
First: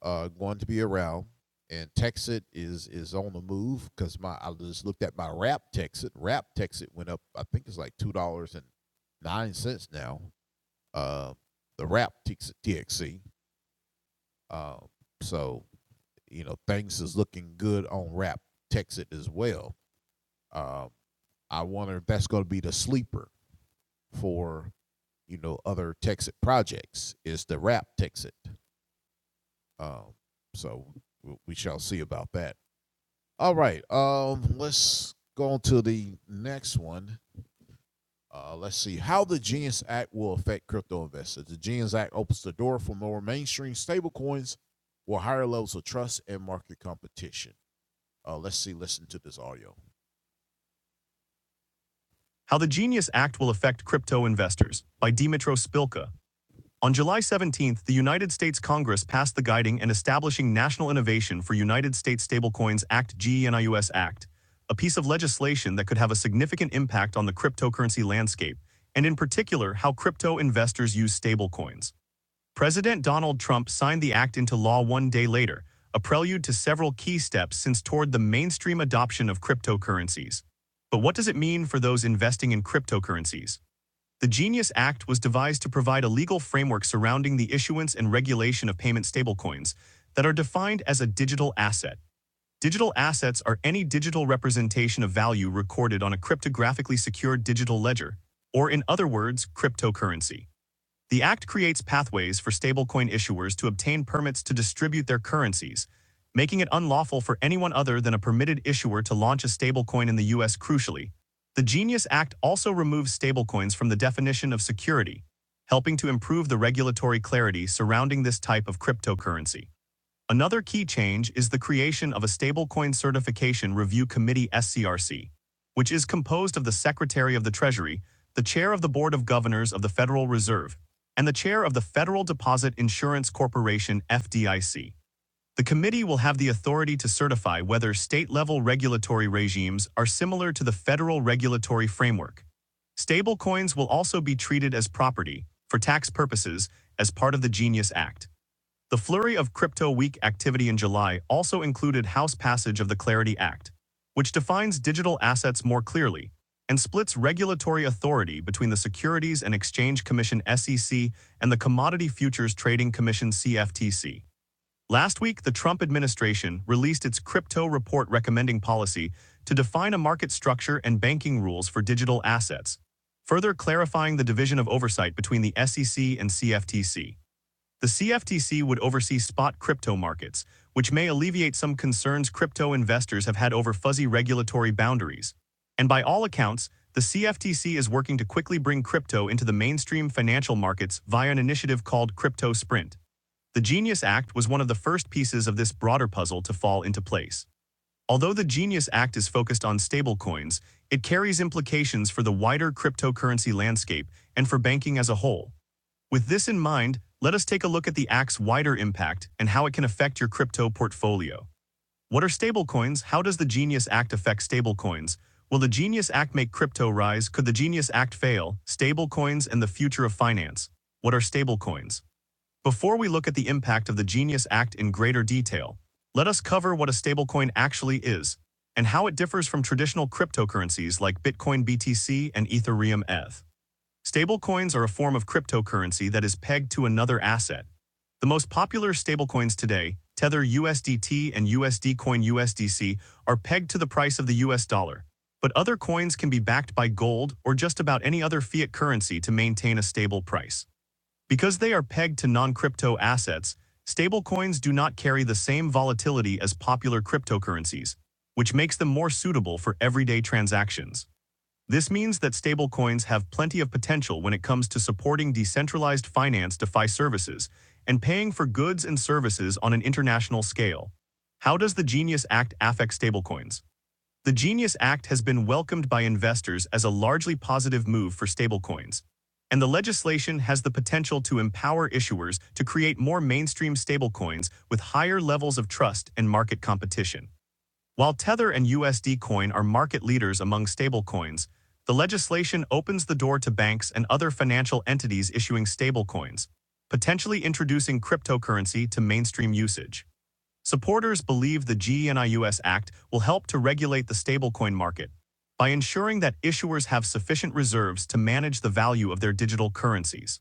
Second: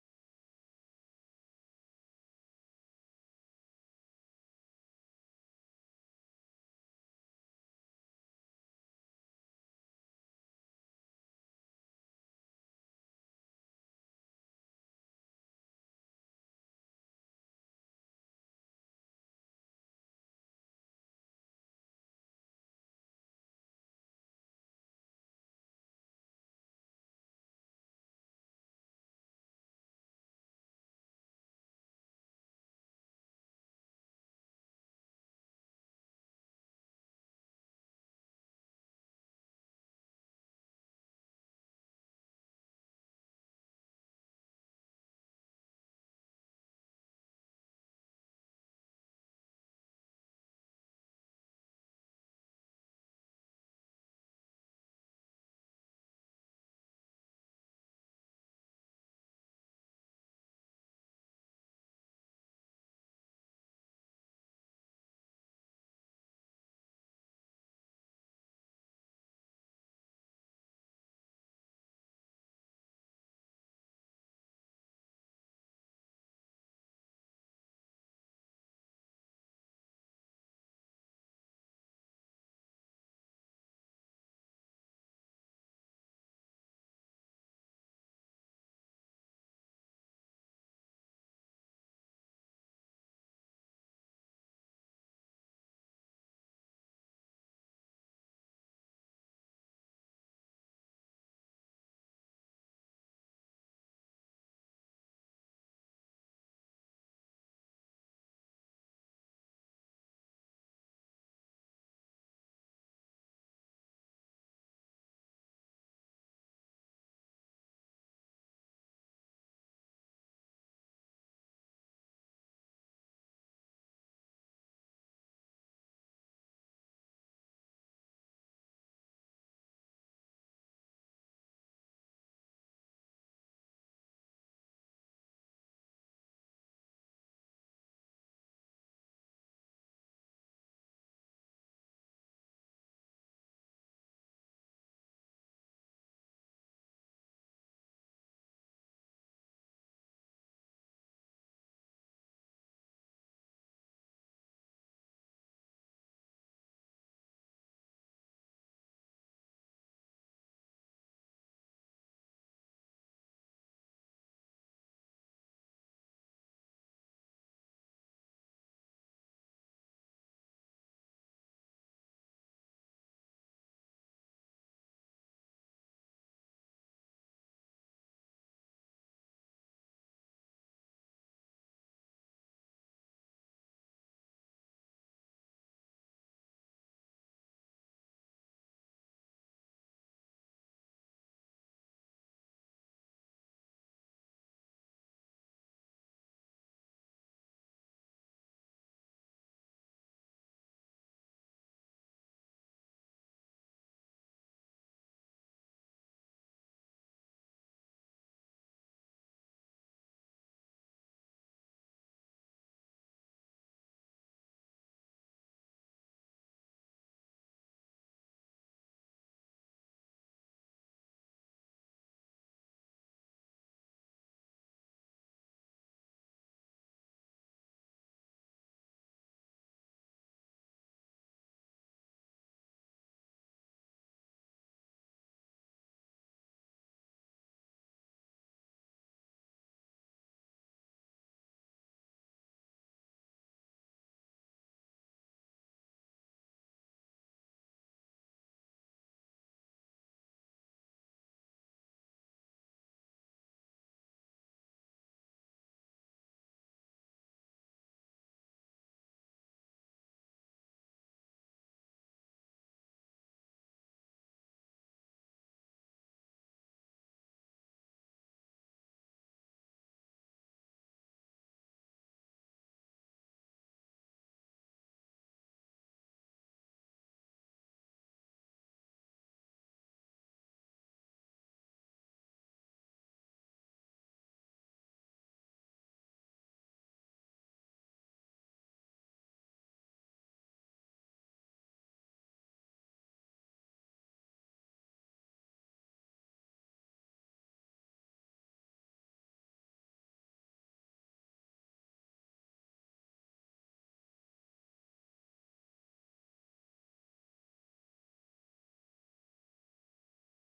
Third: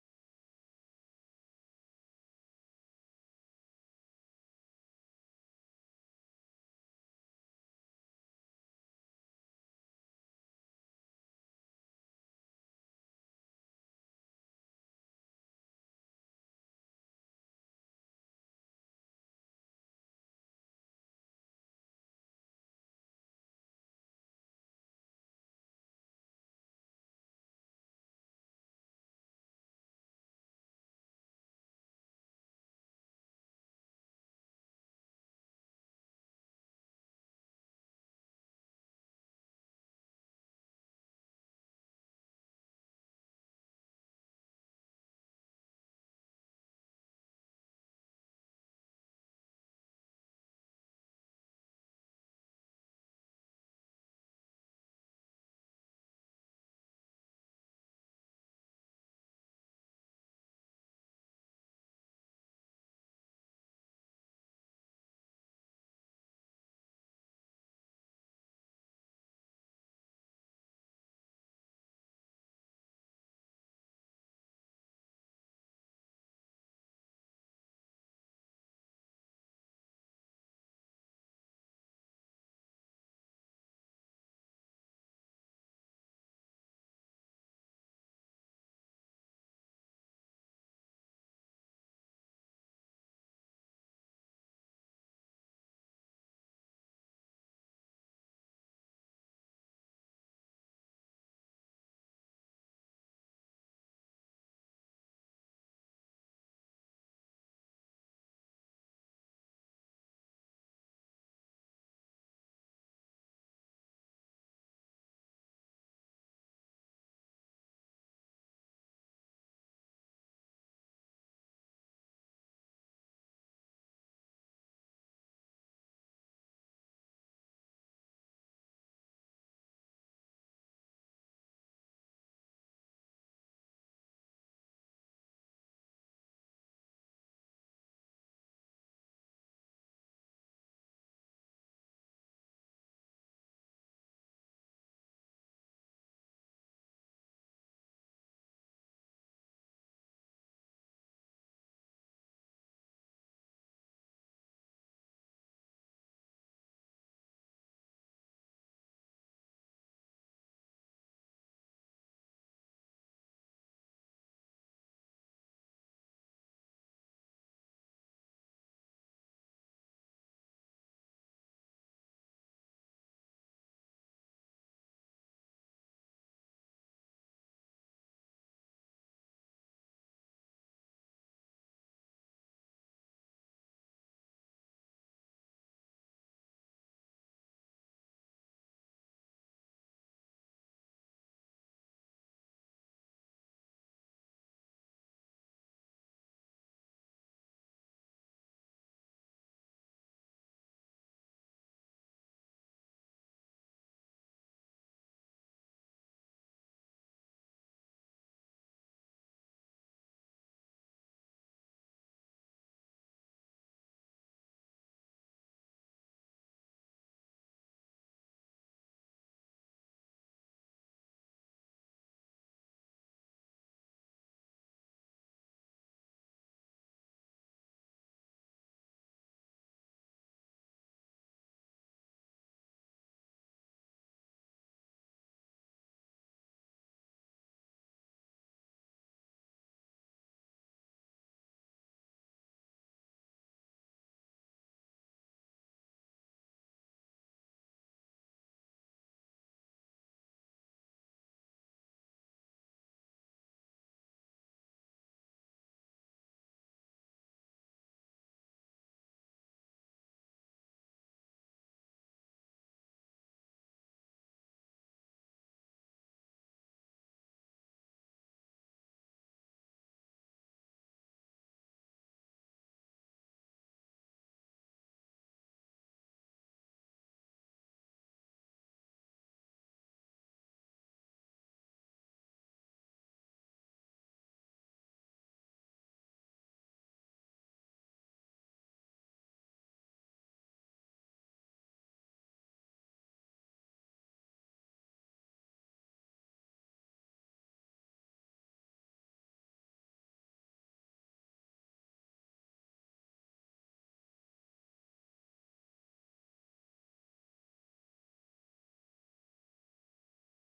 A: uh, going to be around, and Texit is is on the move because my I just looked at my Wrap Texit. Wrap Texit went up. I think it's like two dollars and nine cents now. Uh, the Wrap Tex- TXC. Uh, so you know things is looking good on Wrap Texit as well. Um, I wonder if that's going to be the sleeper for you know other Texas projects. Is the rap Texas? Um, so we shall see about that. All right. Um, let's go on to the next one. Uh, let's see how the Genius Act will affect crypto investors. The Genius Act opens the door for more mainstream stablecoins with higher levels of trust and market competition. Uh, let's see. Listen to this audio. How the Genius Act Will Affect Crypto Investors by Dimitro Spilka. On July 17th, the United States Congress passed the Guiding and Establishing National Innovation for United States Stablecoins Act GENIUS Act, a piece of legislation that could have a significant impact on the cryptocurrency landscape, and in particular, how crypto investors use stablecoins. President Donald Trump signed the act into law one day later, a prelude to several key steps since toward the mainstream adoption of cryptocurrencies. But what does it mean for those investing in cryptocurrencies? The GENIUS Act was devised to provide a legal framework surrounding the issuance and regulation of payment stablecoins that are defined as a digital asset. Digital assets are any digital representation of value recorded on a cryptographically secured digital ledger, or in other words, cryptocurrency. The Act creates pathways for stablecoin issuers to obtain permits to distribute their currencies, making it unlawful for anyone other than a permitted issuer to launch a stablecoin in the U.S. Crucially, the Genius Act also removes stablecoins from the definition of security, helping to improve the regulatory clarity surrounding this type of cryptocurrency. Another key change is the creation of a Stablecoin Certification Review Committee SCRC, which is composed of the Secretary of the Treasury, the Chair of the Board of Governors of the Federal Reserve, and the Chair of the Federal Deposit Insurance Corporation FDIC. The committee will have the authority to certify whether state-level regulatory regimes are similar to the federal regulatory framework. Stablecoins will also be treated as property, for tax purposes, as part of the Genius Act. The flurry of crypto week activity in July also included House passage of the Clarity Act, which defines digital assets more clearly and splits regulatory authority between the Securities and Exchange Commission SEC and the Commodity Futures Trading Commission CFTC. Last week, the Trump administration released its crypto report recommending policy to define a market structure and banking rules for digital assets, further clarifying the division of oversight between the SEC and CFTC. The CFTC would oversee spot crypto markets, which may alleviate some concerns crypto investors have had over fuzzy regulatory boundaries. And by all accounts, the CFTC is working to quickly bring crypto into the mainstream financial markets via an initiative called Crypto Sprint. The Genius Act was one of the first pieces of this broader puzzle to fall into place. Although the Genius Act is focused on stablecoins, it carries implications for the wider cryptocurrency landscape and for banking as a whole. With this in mind, let us take a look at the Act's wider impact and how it can affect your crypto portfolio. What are stablecoins? How does the Genius Act affect stablecoins? Will the Genius Act make crypto rise? Could the Genius Act fail? Stablecoins and the future of finance. What are stablecoins? Before we look at the impact of the Genius Act in greater detail, let us cover what a stablecoin actually is and how it differs from traditional cryptocurrencies like Bitcoin BTC and Ethereum ETH. Stablecoins are a form of cryptocurrency that is pegged to another asset. The most popular stablecoins today, Tether USDT and USD Coin USDC, are pegged to the price of the US dollar. But other coins can be backed by gold or just about any other fiat currency to maintain a stable price. Because they are pegged to non-crypto assets, stablecoins do not carry the same volatility as popular cryptocurrencies, which makes them more suitable for everyday transactions. This means that stablecoins have plenty of potential when it comes to supporting decentralized finance DeFi services and paying for goods and services on an international scale. How does the Genius Act affect stablecoins? The Genius Act has been welcomed by investors as a largely positive move for stablecoins, and the legislation has the potential to empower issuers to create more mainstream stablecoins with higher levels of trust and market competition. While Tether and USD Coin are market leaders among stablecoins, the legislation opens the door to banks and other financial entities issuing stablecoins, potentially introducing cryptocurrency to mainstream usage. Supporters believe the GENIUS Act will help to regulate the stablecoin market by ensuring that issuers have sufficient reserves to manage the value of their digital currencies.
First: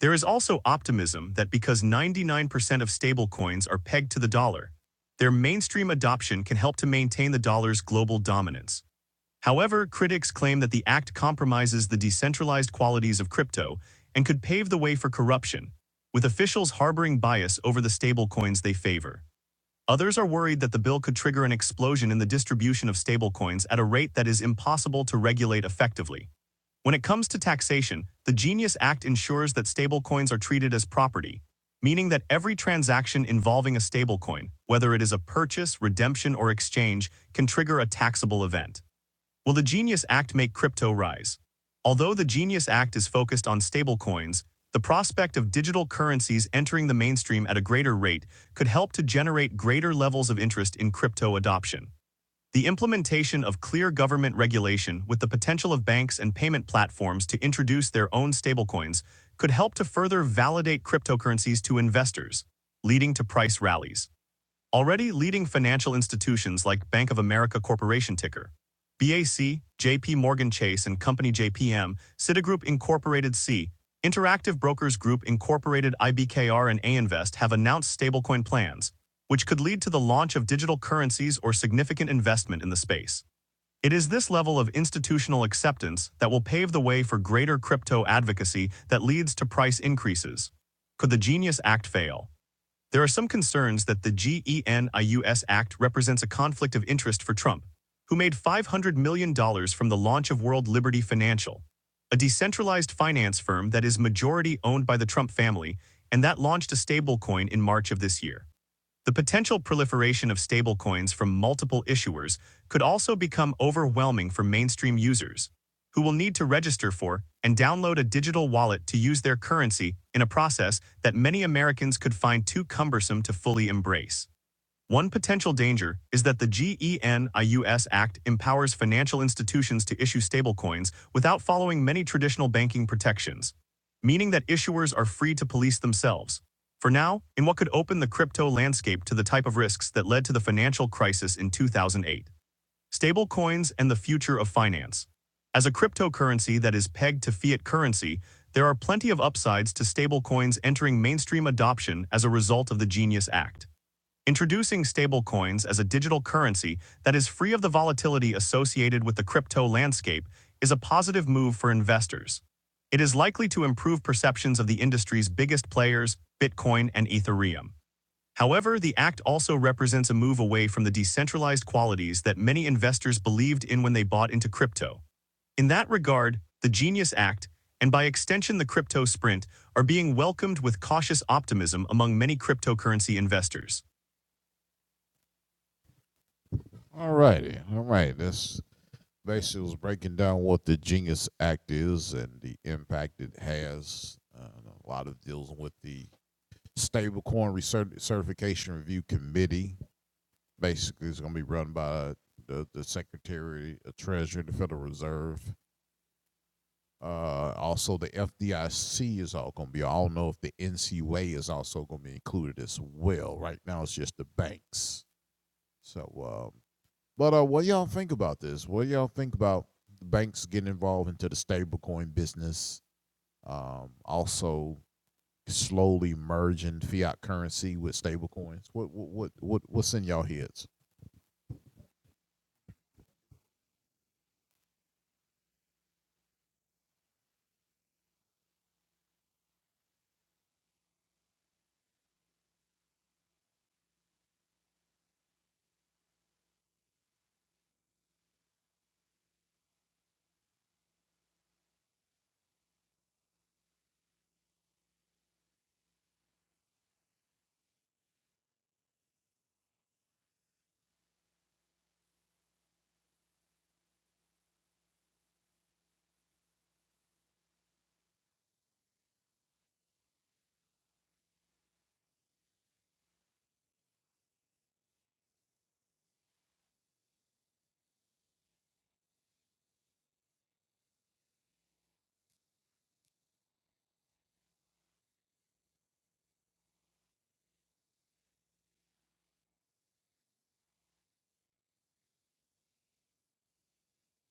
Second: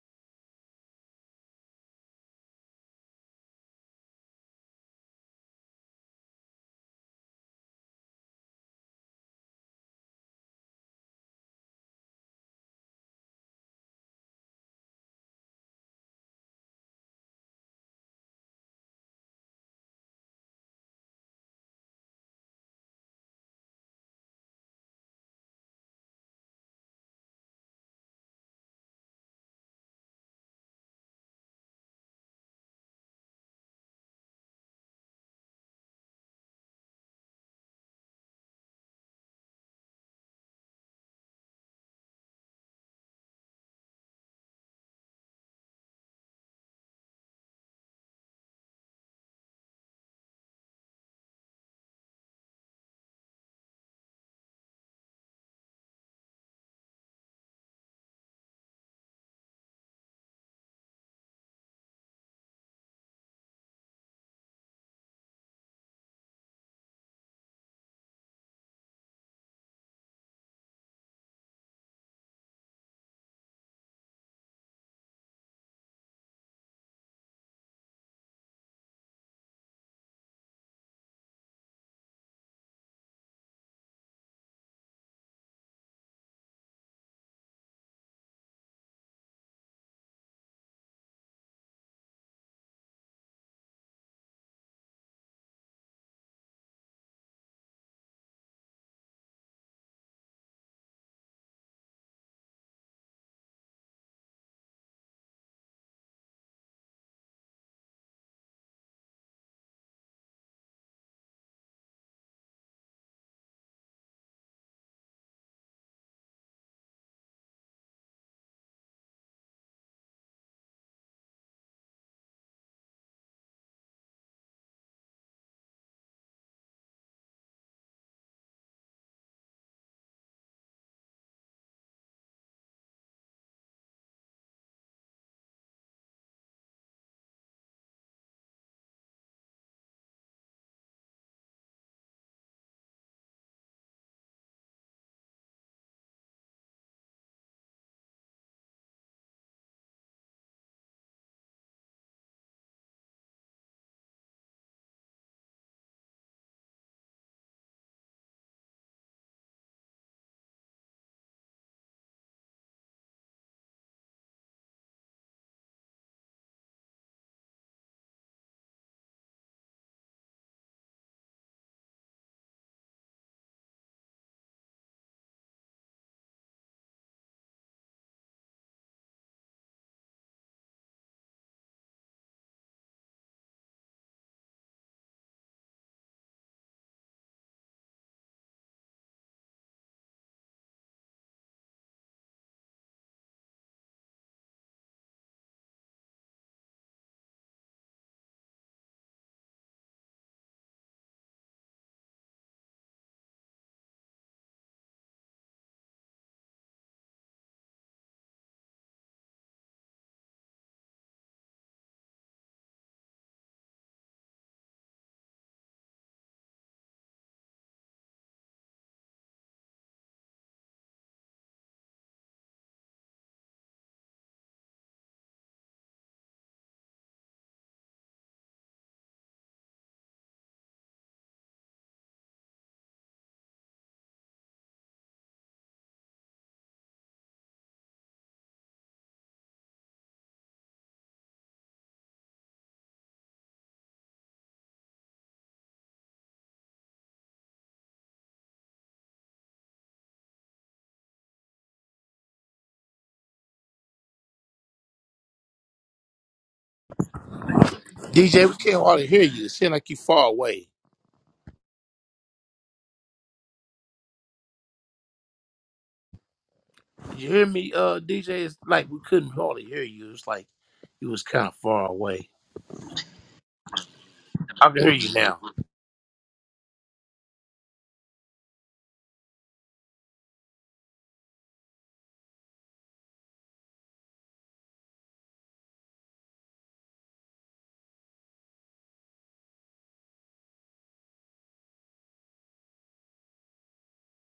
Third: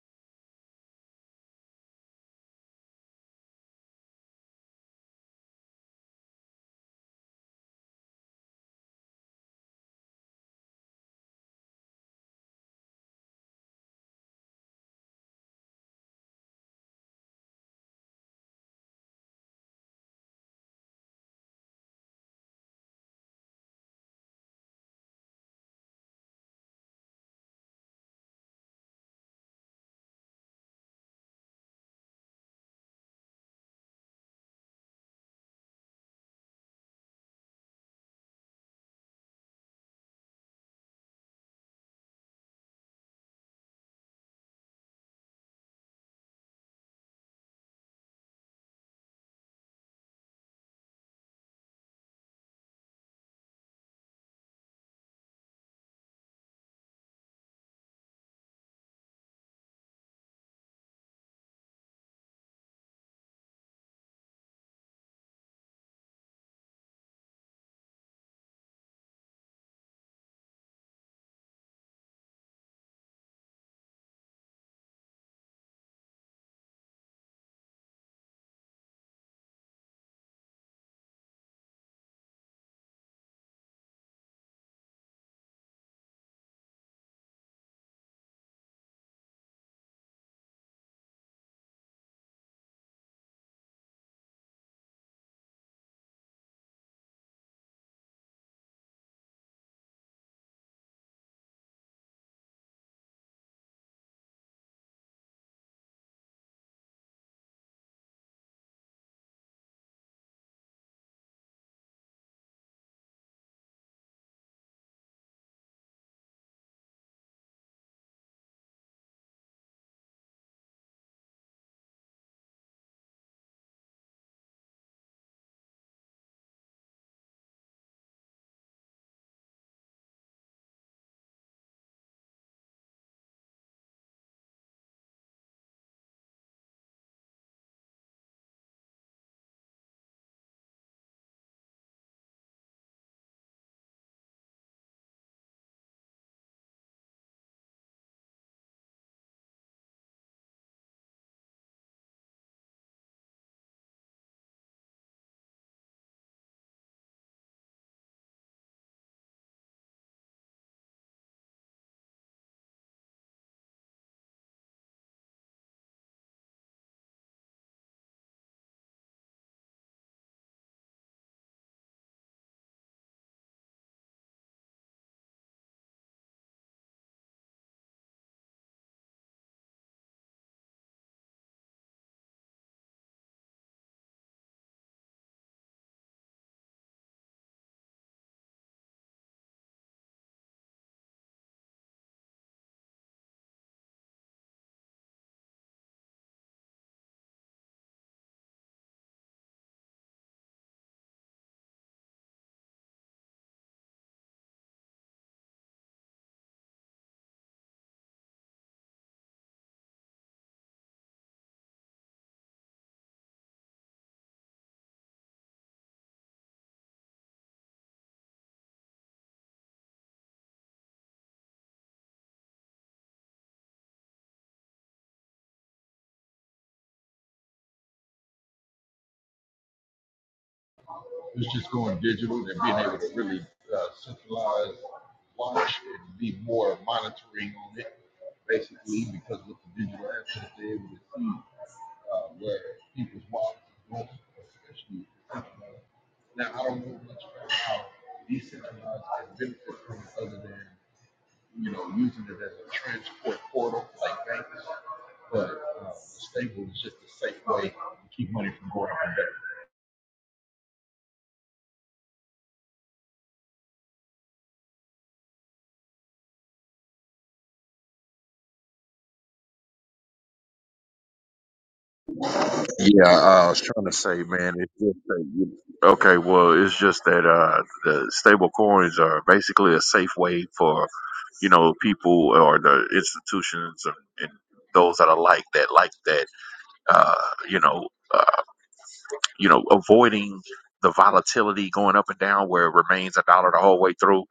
A: There is also optimism that because 99% of stablecoins are pegged to the dollar, their mainstream adoption can help to maintain the dollar's global dominance. However, critics claim that the act compromises the decentralized qualities of crypto and could pave the way for corruption, with officials harboring bias over the stablecoins they favor. Others are worried that the bill could trigger an explosion in the distribution of stablecoins at a rate that is impossible to regulate effectively. When it comes to taxation, the Genius Act ensures that stablecoins are treated as property, meaning that every transaction involving a stablecoin, whether it is a purchase, redemption, or exchange, can trigger a taxable event. Will the Genius Act make crypto rise? Although the Genius Act is focused on stablecoins, the prospect of digital currencies entering the mainstream at a greater rate could help to generate greater levels of interest in crypto adoption. The implementation of clear government regulation with the potential of banks and payment platforms to introduce their own stablecoins could help to further validate cryptocurrencies to investors, leading to price rallies. Already, leading financial institutions like Bank of America Corporation ticker BAC, JP Morgan Chase and Company JPM, Citigroup Incorporated C, Interactive Brokers Group Incorporated IBKR and A Invest have announced stablecoin plans, which could lead to the launch of digital currencies or significant investment in the space. It is this level of institutional acceptance that will pave the way for greater crypto advocacy that leads to price increases. Could the Genius Act fail? There are some concerns that the GENIUS Act represents a conflict of interest for Trump, who made $500 million dollars from the launch of World Liberty Financial, a decentralized finance firm that is majority owned by the Trump family and that launched a stablecoin in March of this year. The potential proliferation of stablecoins from multiple issuers could also become overwhelming for mainstream users, who will need to register for and download a digital wallet to use their currency in a process that many Americans could find too cumbersome to fully embrace. One potential danger is that the GENIUS Act empowers financial institutions to issue stablecoins without following many traditional banking protections, meaning that issuers are free to police themselves. For now, in what could open the crypto landscape to the type of risks that led to the financial crisis in 2008. Stablecoins and the future of finance. As a cryptocurrency that is pegged to fiat currency, there are plenty of upsides to stablecoins entering mainstream adoption as a result of the Genius Act. Introducing stablecoins as a digital currency that is free of the volatility associated with the crypto landscape is a positive move for investors. It is likely to improve perceptions of the industry's biggest players, Bitcoin and Ethereum. However, the act also represents a move away from the decentralized qualities that many investors believed in when they bought into crypto. In that regard, the Genius Act, and by extension the crypto sprint, are being welcomed with cautious optimism among many cryptocurrency investors. All righty. All right. This basically was breaking down what the Genius Act is and the impact it has. Uh, a lot of deals with the Stablecoin Recer- Certification Review Committee. Basically, it's going to be run by the, the Secretary of Treasury, the Federal Reserve. Uh, also, the FDIC is all going to be. I don't know if the NCUA is also going to be included as well. Right now, it's just the banks. So, uh, But uh, what do y'all think about this? What do y'all think about the banks getting involved into the stablecoin business? Um, also slowly merging fiat currency with stablecoins. What what what what what's in y'all heads?
C: It's just going digital and being able to really uh, centralize watch and be more monitoring on it, basically.
B: DJ, we can't hardly hear you. It seems like you far away. You hear me, uh, DJ? It's like we couldn't hardly hear you. It's like you was kind of far away.
C: Yeah, I was trying to say, man,
B: I
C: it's
B: can hear
C: just
B: you
C: that
B: now.
C: you- okay. Well, it's just that uh, the stable coins are basically a safe way for you know, people or the institutions and, and those that are like that, like that, uh, you know, uh, you know, avoiding the volatility going up and down where it remains a dollar the whole way through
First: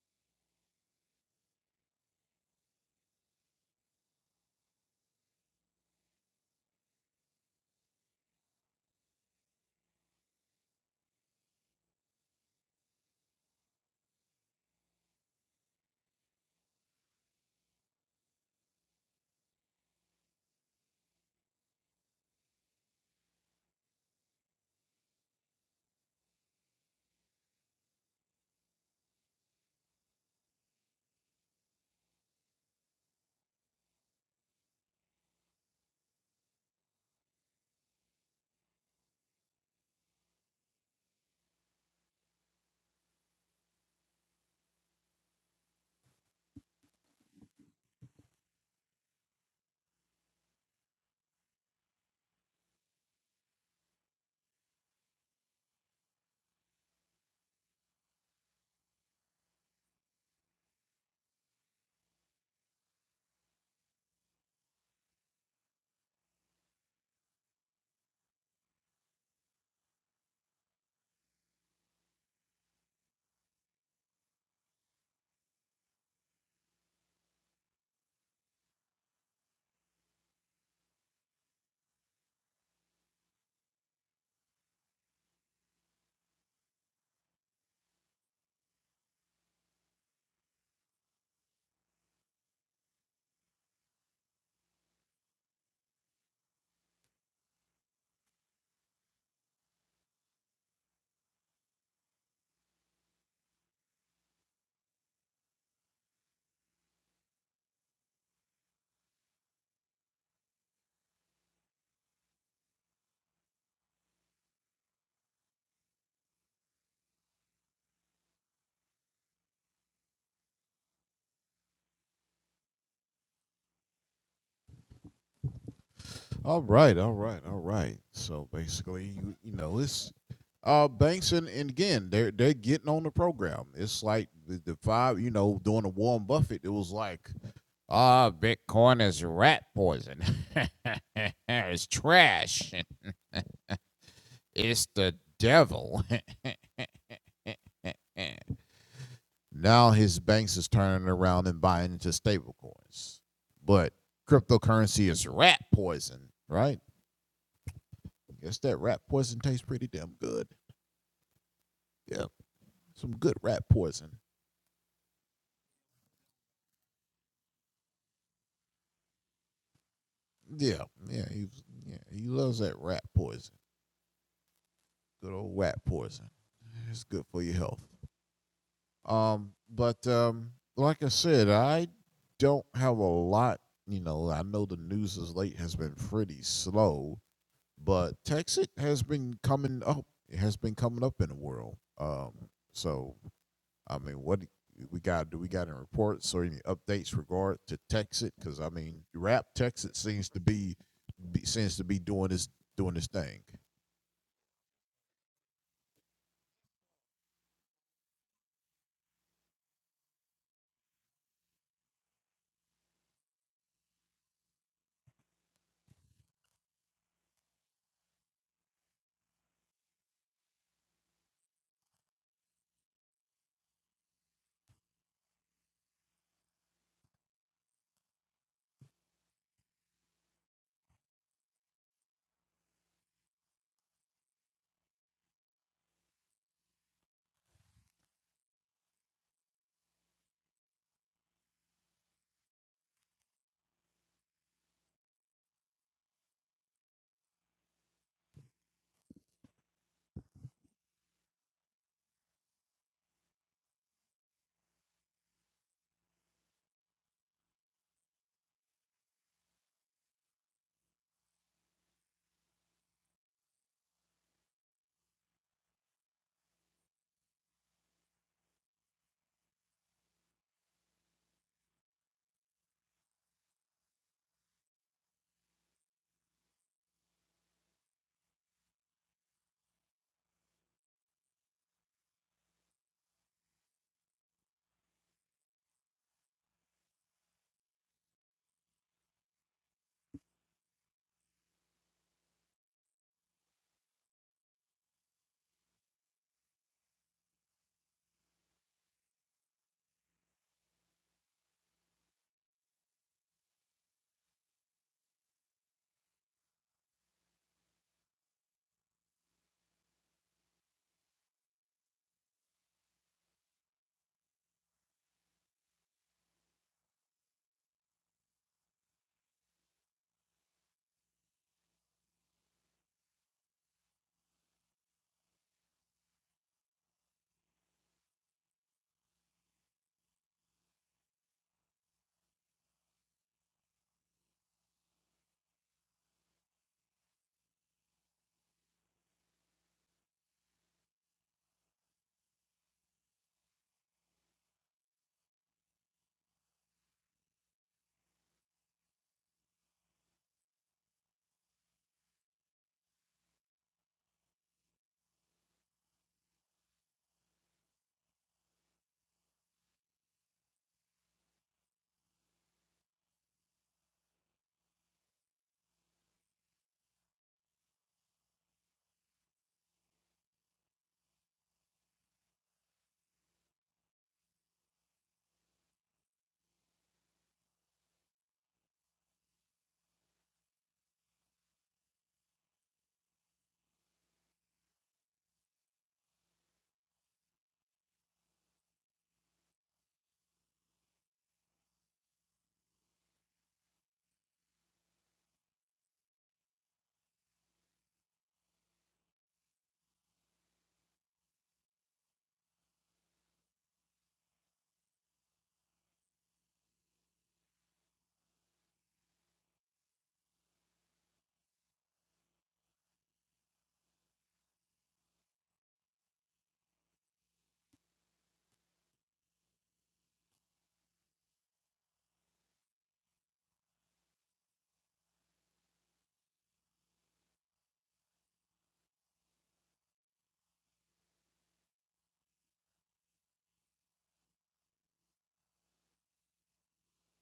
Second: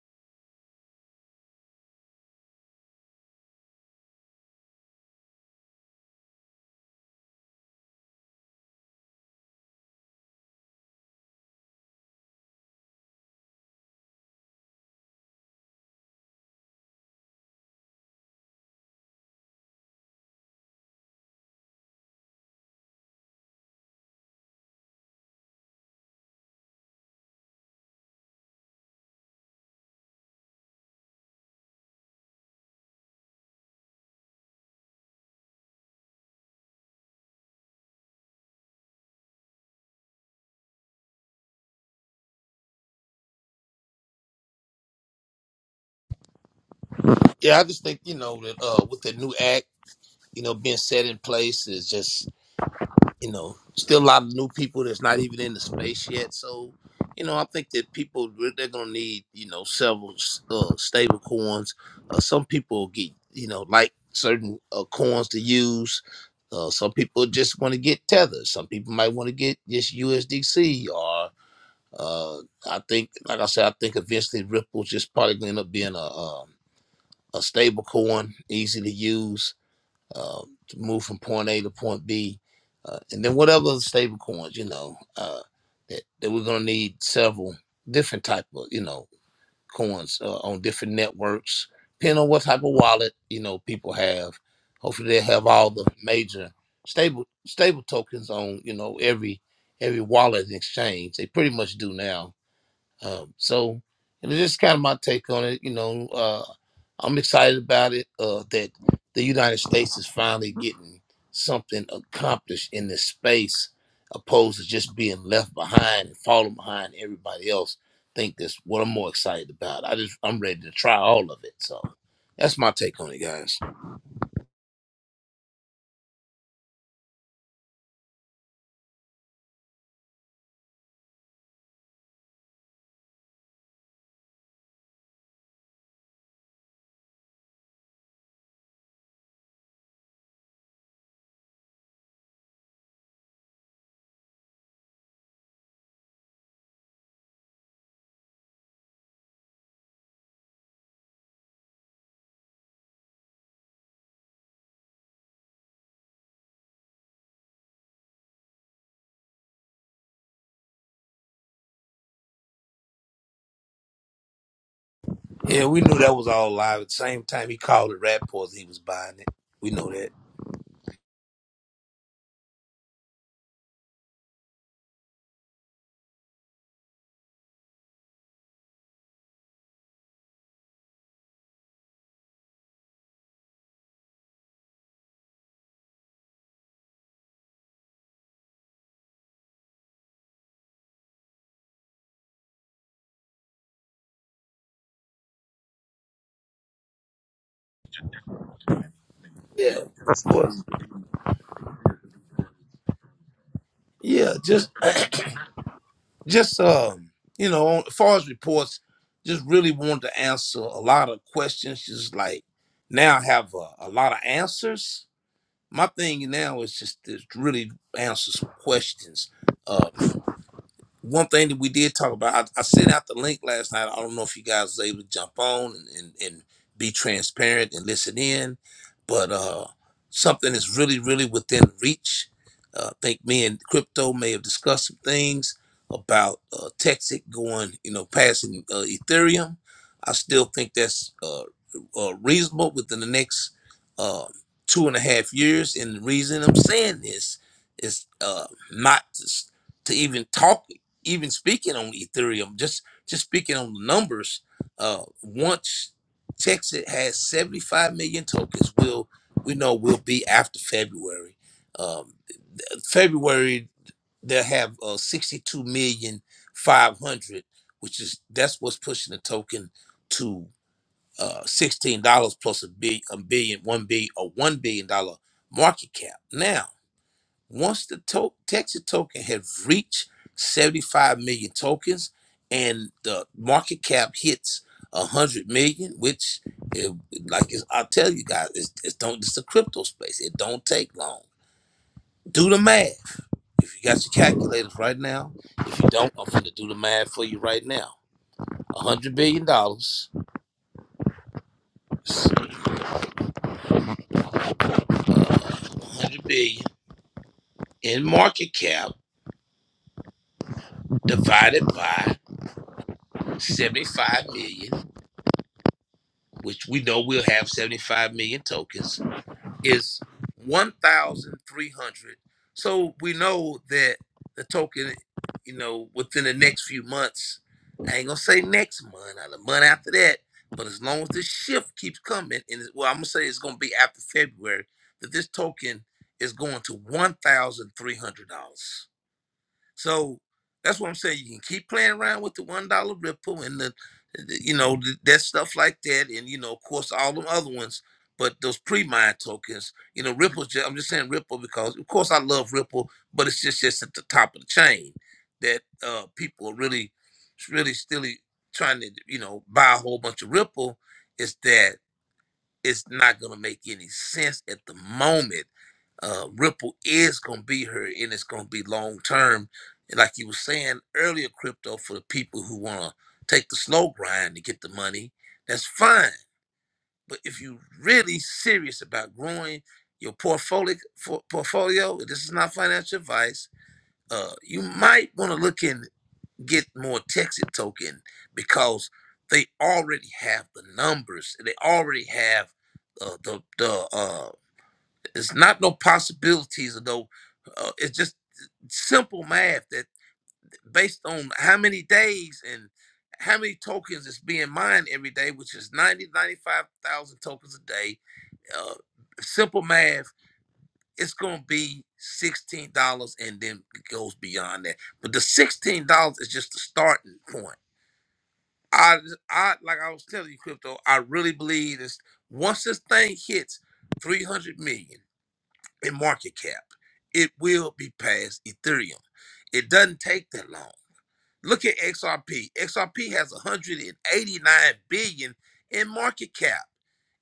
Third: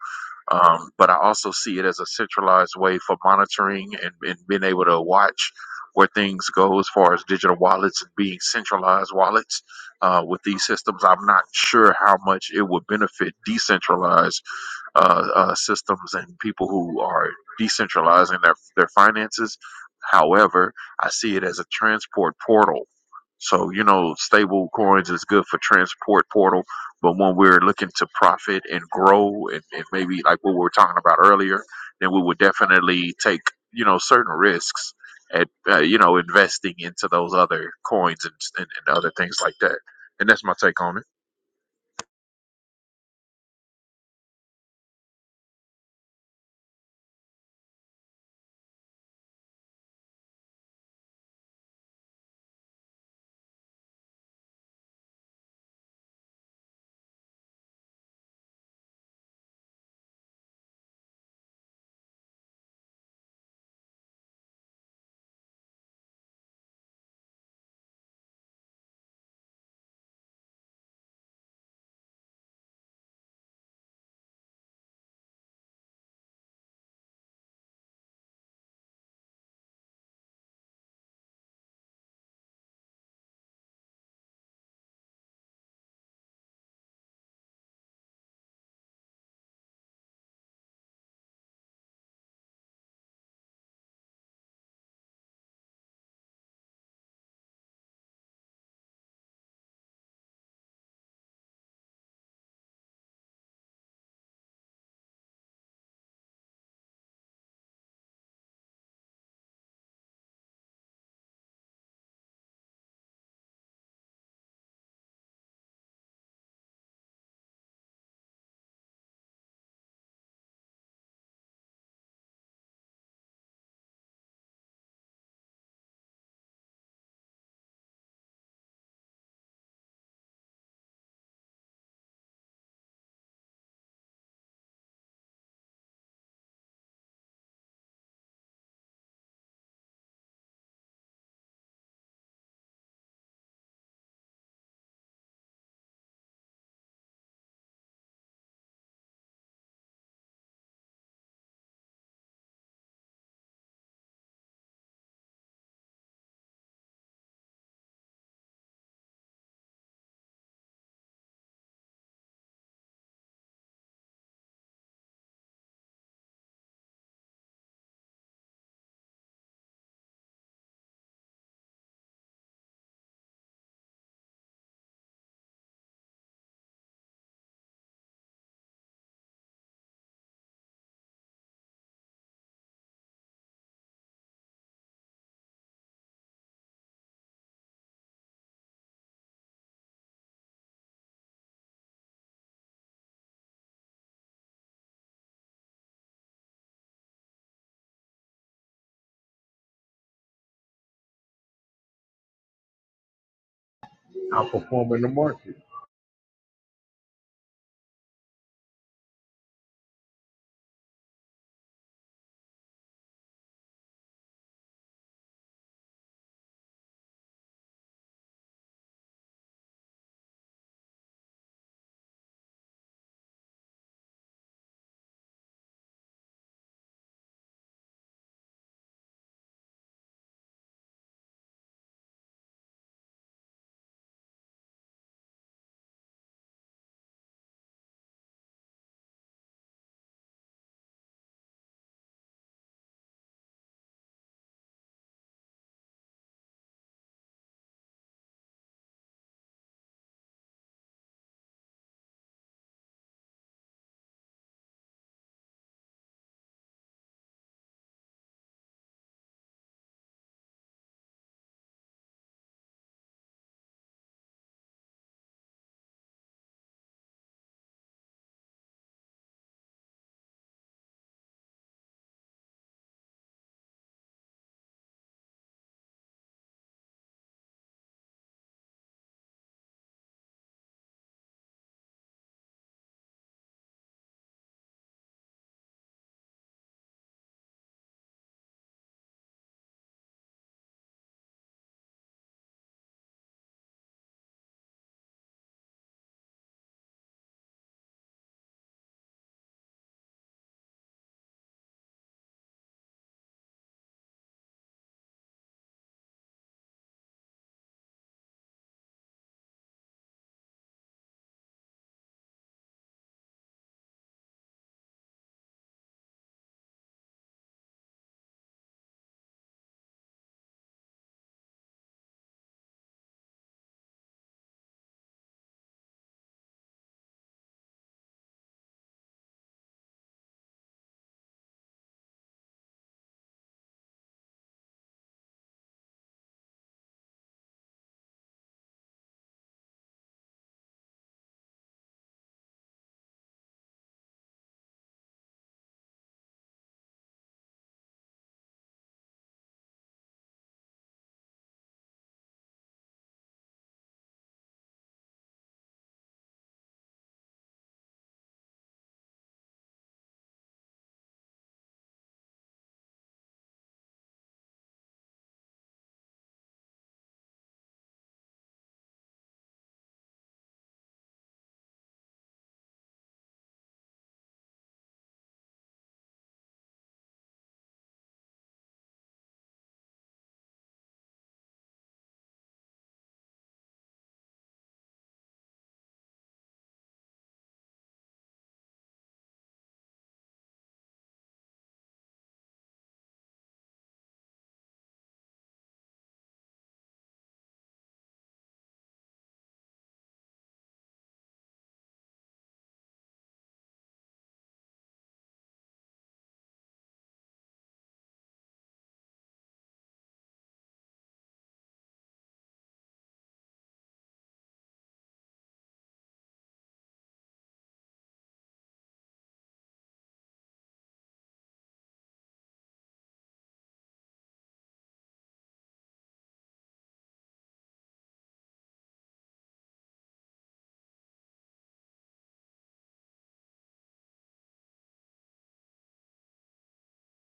C: um, but I also see it as a centralized way for monitoring and, and being able to watch where things go as far as digital wallets and being centralized wallets uh, with these systems. I'm not sure how much it would benefit decentralized uh, uh, systems and people who are decentralizing their, their finances. However, I see it as a transport portal. So, you know, stable coins is good for transport portal but when we're looking to profit and grow and, and maybe like what we were talking about earlier, then we would definitely take, you know, certain risks at, uh, you know, investing into those other coins and, and, and other things like that. And that's my take on it.
B: Yeah, I just think you know that uh, with the new act, you know, being set in place is just you know still a lot of new people that's not even in the space yet. So, you know, I think that people they're gonna need you know several uh, stable coins. Uh, some people get you know like certain uh, coins to use. Uh, some people just want to get tether. Some people might want to get just USDC or uh, I think, like I said, I think eventually Ripple's just probably going to end up being a, um, a stable coin, easy to use, uh, to move from point A to point B. Uh, and then whatever other stable coins, you know, uh, that, that we're going to need several different type of, you know, coins uh, on different networks, depending on what type of wallet, you know, people have. Hopefully they have all the major stable stable tokens on, you know, every every wallet and exchange. They pretty much do now um, so you know, this is kind of my take on it. You know, uh, I'm excited about it uh, that the United States is finally getting something accomplished in this space, opposed to just being left behind and falling behind everybody else. I think that's what I'm more excited about. I just I'm ready to try all of it. So. That's my take on it, guys.
A: All right, all right, all right. So basically, you, you know, it's uh banks and, and again they're they're getting on the program. It's like the, the five, you know, during the Warren Buffett, it was like Ah, uh, Bitcoin is rat poison. *laughs* it's trash. It's the devil. *laughs* now his banks is turning around and buying into stablecoins. But cryptocurrency is rat poison, right? I Guess that rat poison tastes pretty damn good. Yeah, some good rat poison.
B: Yeah, we knew that was all live. At the same time, he called it rap poison. He was buying it. We know that.
A: Yeah, yeah, he yeah, he loves that rat poison. Good old rat poison. It's good for your health. Um, but um, like I said, I don't have a lot. You know, I know the news as late has been pretty slow, but Texas has been coming up. It has been coming up in the world. Um, so I mean, what we got? Do we got any reports or any updates regard to Texas? Because I mean, rap
B: Yeah,
A: Texas
B: of
A: seems to
B: course.
A: be, be seems to be doing this doing this thing.
B: Yeah, just, *clears throat* just um, you know, on, as far as reports, just really wanted to answer a lot of questions. Just like now, I have a, a lot of answers. my thing now is just to really answer some questions. Uh, one thing that we did talk about, I, I sent out the link last night. I don't know if you guys was able to jump on and, and, and be transparent and listen in, but uh, something that's really, really within reach. Uh, I think me and Crypto may have discussed some things about uh, Texas going, you know, passing uh, Ethereum. I still think that's uh, uh, reasonable within the next uh, two and a half years. And the reason I'm saying this is uh, not to, s- to even talk even speaking on Ethereum, just just speaking on the numbers, uh, once Texas has 75 million tokens, we'll we know we'll be after February. Um, February they'll have uh, 62 million five hundred, which is that's what's pushing the token to uh, $16 plus a billion, a billion, one billion, or one billion dollar market cap. Now once the to- Texas token had reached 75 million tokens and the market cap hits 100 million, which, it, like it's, I'll tell you guys, it's, it's, don't, it's a crypto space. It don't take long. Do the math. If you got your calculators right now, if you don't, I'm going to do the math for you right now. $100 billion, dollars, uh, 100 billion in market cap divided by 75 million which we know we'll have 75 million tokens, is 1,300. So we know that the token, you know, within the next few months, I ain't gonna say next month or the month after that, but as long as this shift keeps coming, and it- well, I'm gonna say it's gonna be after February, that this token is going to $1,300. So that's what I'm saying. You can keep playing around with the one dollar Ripple and the, the- you know, th- that stuff like that, and you know, of course, all the other ones. But those pre-mine tokens, you know, Ripple's. Just, I'm just saying Ripple because, of course, I love Ripple, but it's just just at the top of the chain that uh people are really, really, still trying to, you know, buy a whole bunch of Ripple. Is that it's not gonna make any sense at the moment. Uh, Ripple is gonna be here, and it's gonna be long term. And like you were saying earlier, crypto for the people who wanna take the slow grind to get the money, that's fine. But if you are really serious about growing your portfolio, for, portfolio, this is not financial advice. Uh, you might want to look in get more Texas token because they already have the numbers. They already have uh, the the uh, it's not no possibilities or no. Uh, it's just simple math that based on how many days and how many tokens is being mined every day, which is 90 95,000 tokens a day. Uh, simple math, it's going to be $16 and then it goes beyond that. But the $16 is just the starting point I, I like I was telling you, crypto. I really believe this. Once this thing hits 300 million in market cap, it will be past Ethereum. It doesn't take that long. Look at XRP. XRP has 189 billion in market cap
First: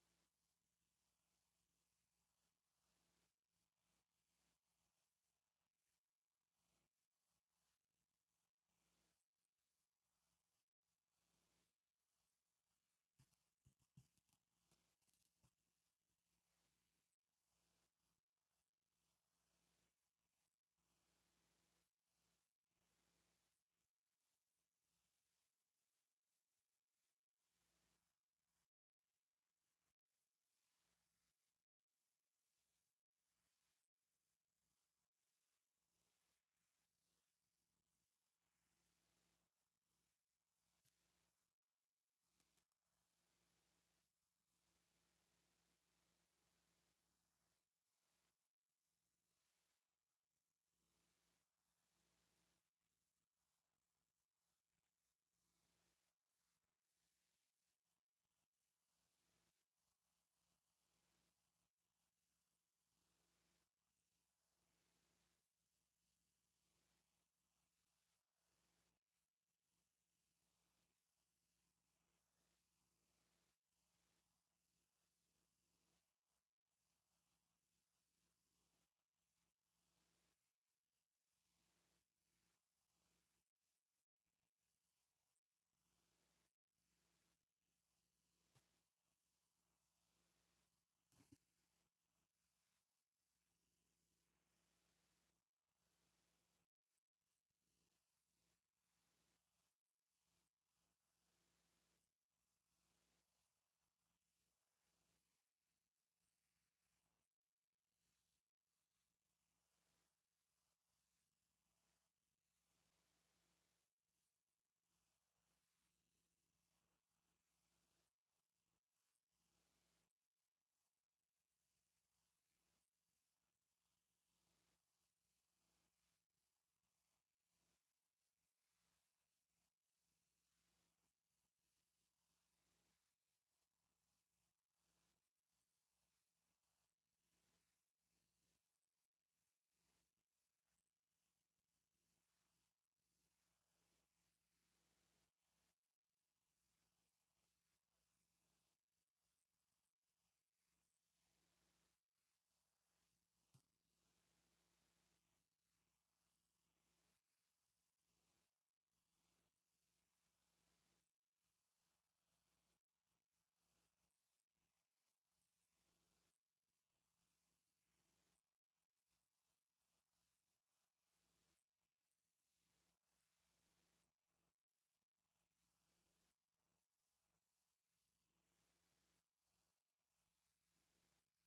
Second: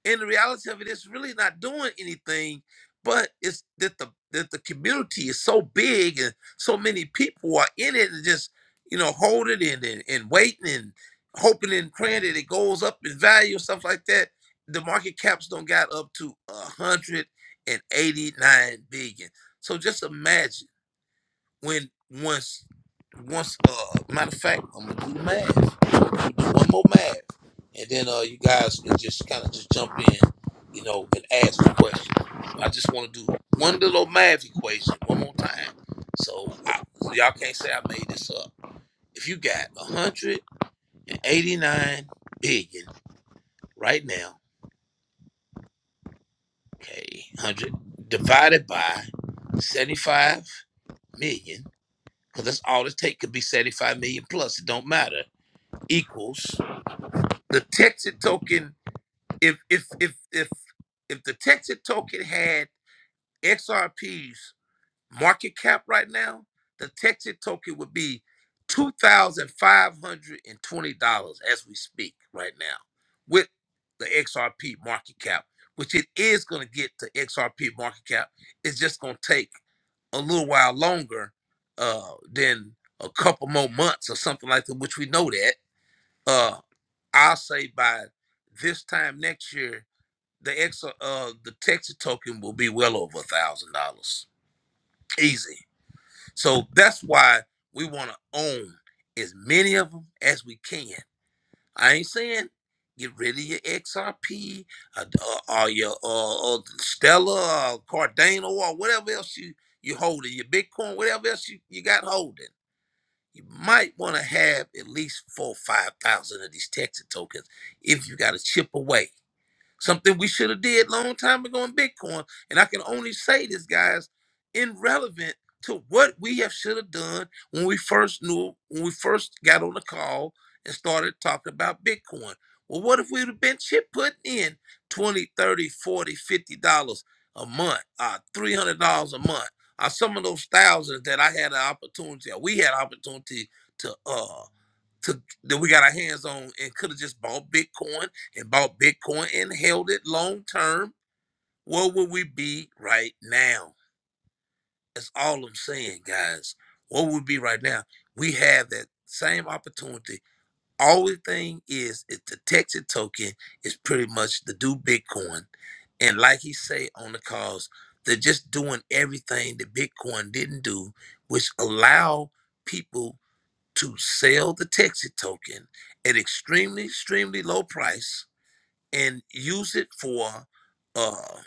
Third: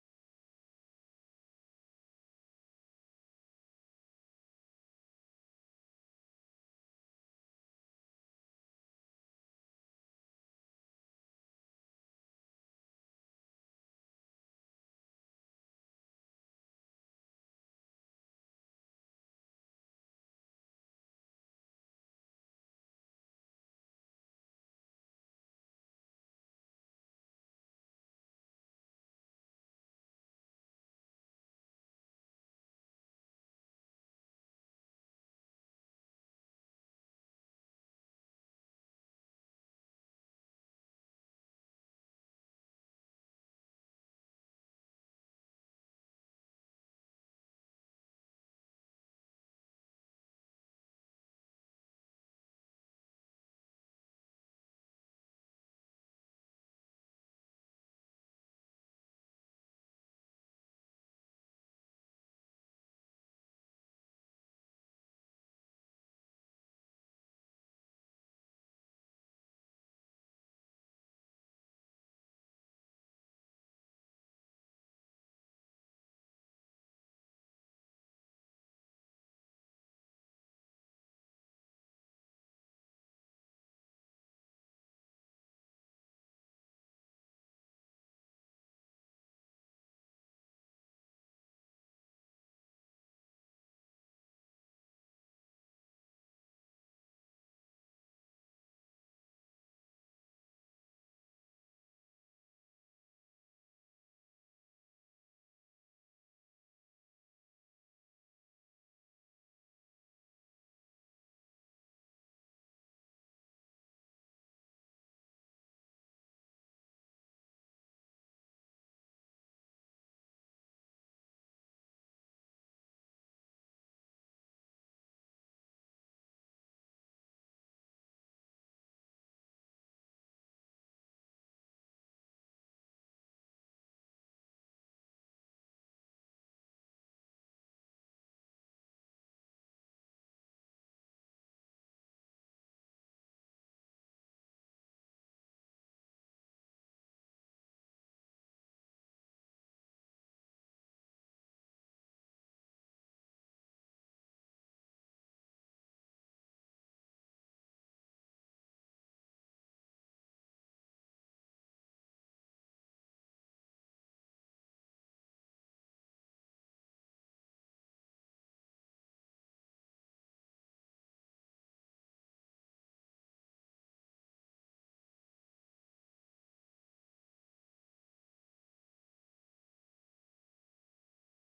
B: and the reality of it is really not doing anything but it's that the that the community is so big and so many people are in it and just you know holding it and, and waiting and hoping and praying that it goes up in value and stuff like that the market caps don't got up to 189 billion so just imagine when once once uh matter of fact, I'm gonna do the math. Do one more math. And then uh you guys can just kinda just jump in, you know, and ask the question. I just wanna do one little math equation one more time. So I, so y'all can't say I made this up. If you got one hundred and eighty nine billion right now, okay, one hundred divided by seventy five million, because that's all it take could be seventy five million plus. It don't matter equals the Texas token. If if if if if the Texas token had XRP's market cap right now, the Texas token would be two thousand five hundred and twenty dollars as we speak right now, with the XRP market cap, which it is going to get to XRP market cap. It's just going to take a little while longer uh, than a couple more months or something like that, which we know that. Uh, I'll say by this time next year, the extra uh the Texas token will be well over a thousand dollars. Easy. So that's why we want to own as many of them as we can. I ain't saying get rid of your XRP uh, uh, or or, or your uh, uh, Stella or Cardano or whatever else you you holding, your Bitcoin, whatever else you, you got holding. You might want to have at least four or five thousand of these Texas tokens if you got to chip away. Something we should have did long time ago in Bitcoin. And I can only say this, guys, irrelevant to what we have should have done when we first knew, when we first got on the call and started talking about Bitcoin. Well, what if we'd have been chip putting in 20, 30, 40, 50 dollars a month, uh, three hundred dollars a month? uh, some of those thousands that I had an opportunity, or we had opportunity to, uh to, that we got our hands on and could have just bought Bitcoin and bought Bitcoin and held it long term, where would we be right now? That's all I'm saying, guys. What would be right now? We have that same opportunity. Only thing is, is the Texas token is pretty much the do Bitcoin, and like he say on the calls, they're just doing everything that Bitcoin didn't do, which allow people to sell the Texas token at extremely, extremely low price and use it for uh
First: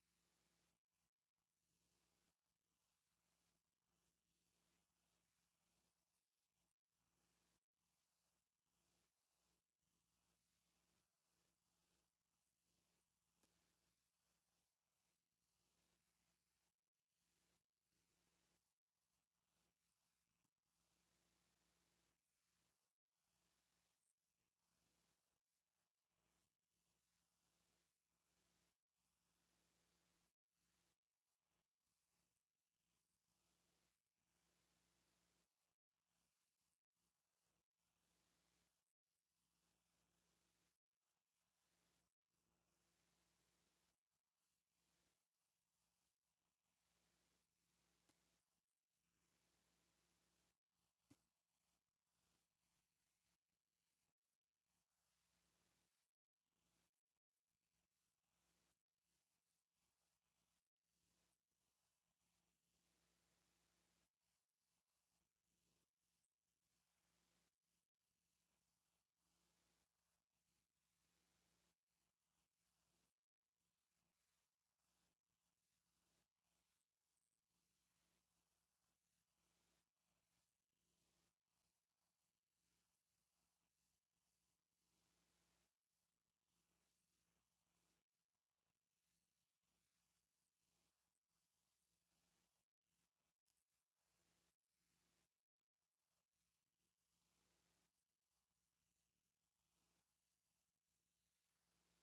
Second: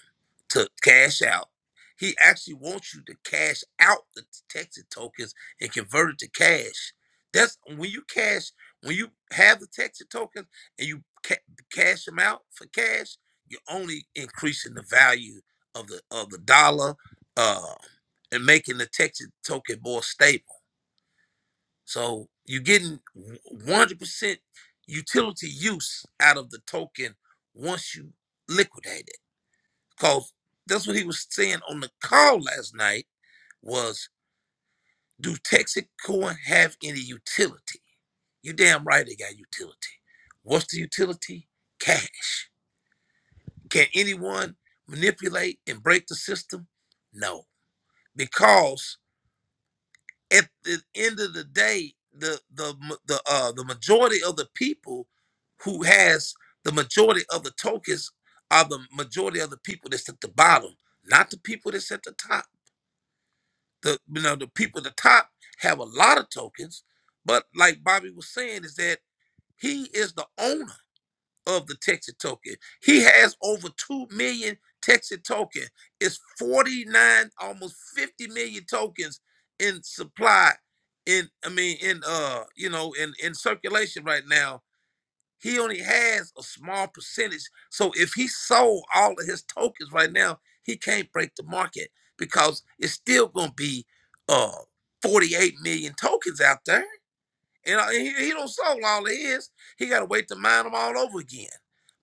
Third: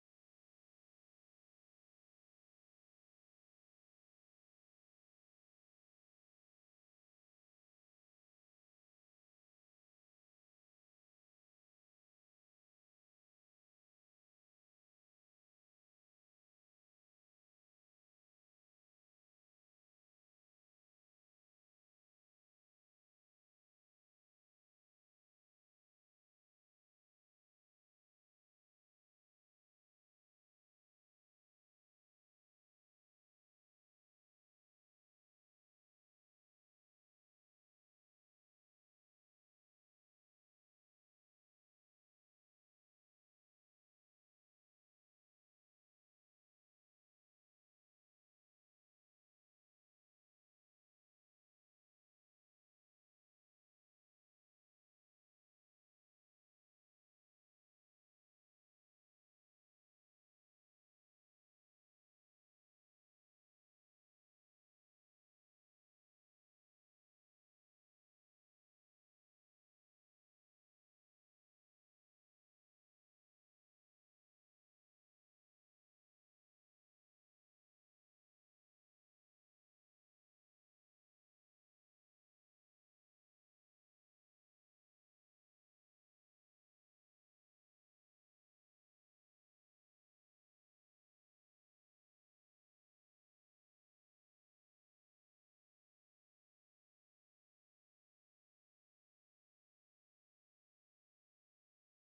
B: to cash out. He actually wants you to cash out the Texas tokens and convert it to cash. That's when you cash when you have the Texas tokens and you ca- cash them out for cash. You're only increasing the value of the of the dollar uh, and making the Texas token more stable. So you're getting 100% utility use out of the token once you liquidate it. Because that's what he was saying on the call last night was, do Texas Coin have any utility? You damn right they got utility. What's the utility? Cash. Can anyone manipulate and break the system? No. Because at the end of the day, the the ma- the uh the majority of the people who has the majority of the tokens are the majority of the people that's at the bottom, not the people that's at the top. The you know the people at the top have a lot of tokens, but like Bobby was saying, is that he is the owner of the Texas token. He has over 2 million Texas token. It's 49, almost 50 million tokens in supply in I mean in uh you know in in circulation right now. He only has a small percentage. So if he sold all of his tokens right now, he can't break the market because it's still going to be uh 48 million tokens out there and uh, he, he don't solve all it is. He got to wait to mine them all over again.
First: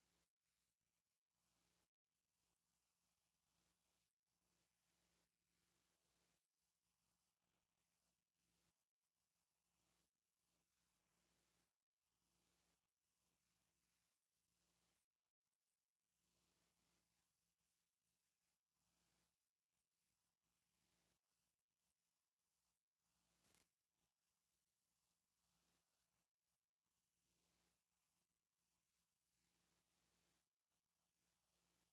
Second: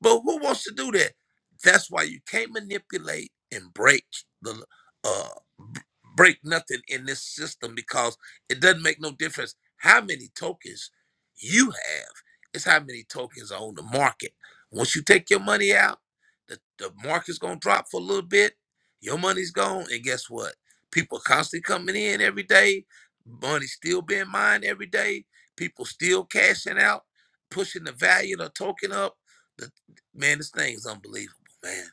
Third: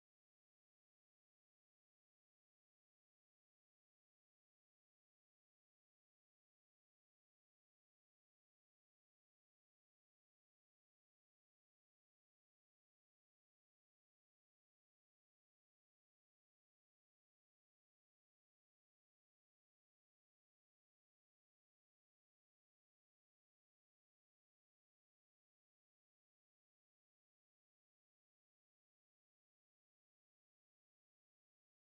B: But who wants to do that? That's why you can't manipulate and break the uh b- break nothing in this system because it doesn't make no difference how many tokens you have. It's how many tokens are on the market. Once you take your money out, the, the market's gonna drop for a little bit. Your money's gone, and guess what? People constantly coming in every day. Money still being mined every day People still cashing out, pushing the value of the token up. The, man, this thing's unbelievable, man.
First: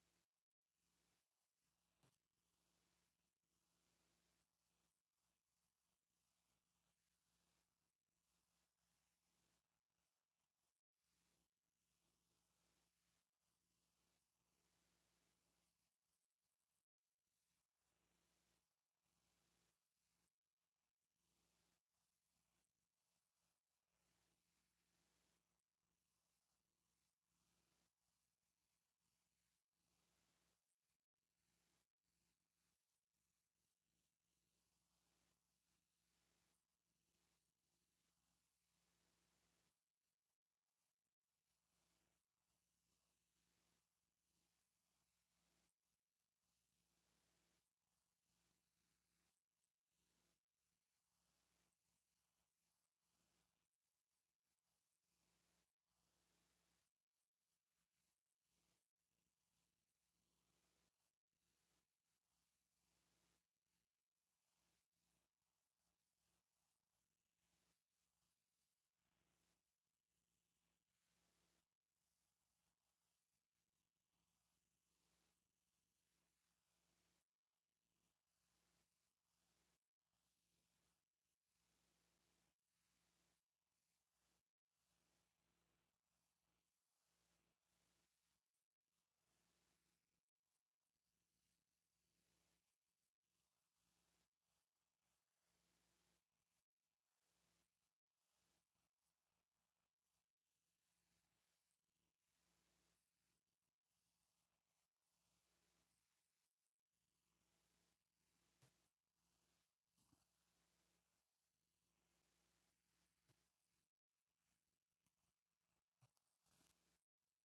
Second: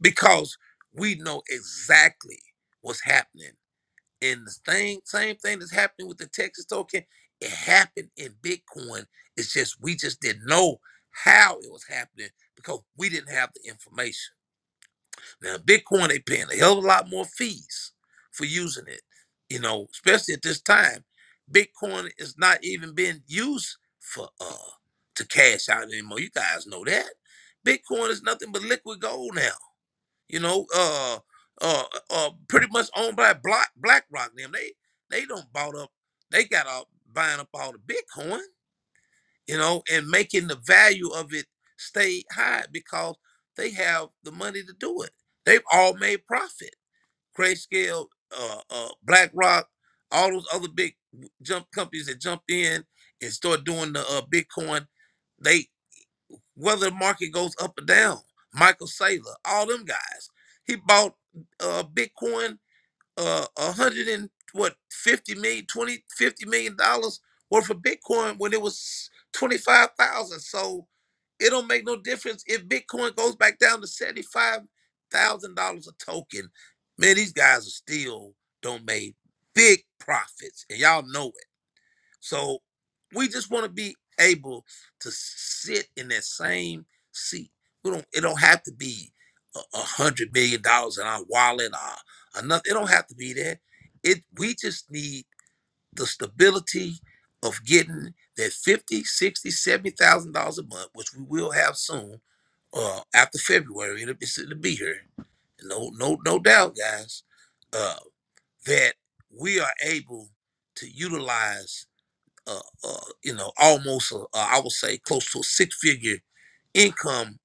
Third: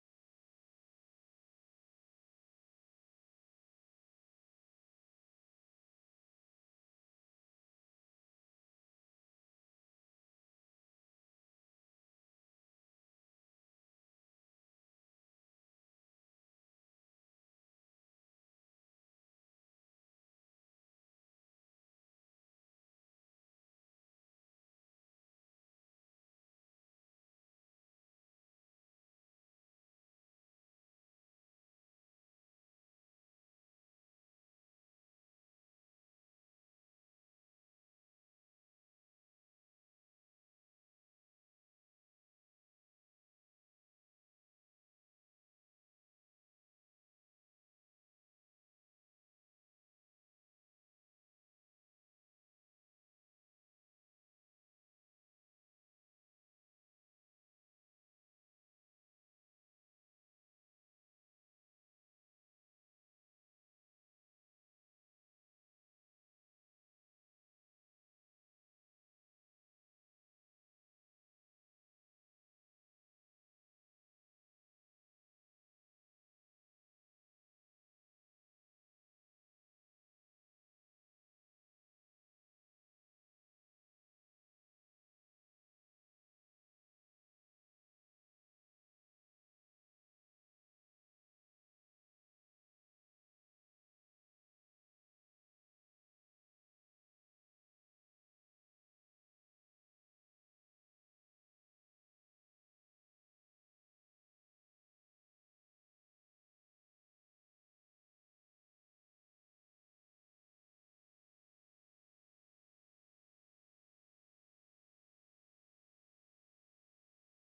B: Because we know exactly what's happening. And the thing, same thing that's happening with the Texas token, it happened in Bitcoin. It's just we just didn't know how it was happening because we didn't have the information. Now, Bitcoin, they paying a hell of a lot more fees for using it. You know, especially at this time, Bitcoin is not even being used for uh to cash out anymore. You guys know that. Bitcoin is nothing but liquid gold now. You know, uh, uh, uh pretty much owned by Black BlackRock. Them they they don't bought up. They got out buying up all the Bitcoin you know, and making the value of it stay high because they have the money to do it. They've all made profit. Grayscale, uh, uh, BlackRock, all those other big jump companies that jumped in and start doing the uh, Bitcoin. They whether the market goes up or down. Michael Saylor, all them guys. He bought uh, Bitcoin uh a hundred and what fifty million, twenty fifty million dollars worth of bitcoin when it was 25,000 so it don't make no difference if bitcoin goes back down to 75,000 dollars a token man these guys are still don't make big profits and y'all know it. So we just want to be able to sit in that same seat. We don't. It don't have to be a a hundred million dollars in our wallet uh, or enough. It don't have to be that. It. We just need the stability of getting that 50, 60, 70000 dollars a month which we will have soon uh after february it'll, it's- it'll be here no no no doubt guys uh that we are able to utilize uh, uh, you know, almost a, uh, I would say close to a six figure income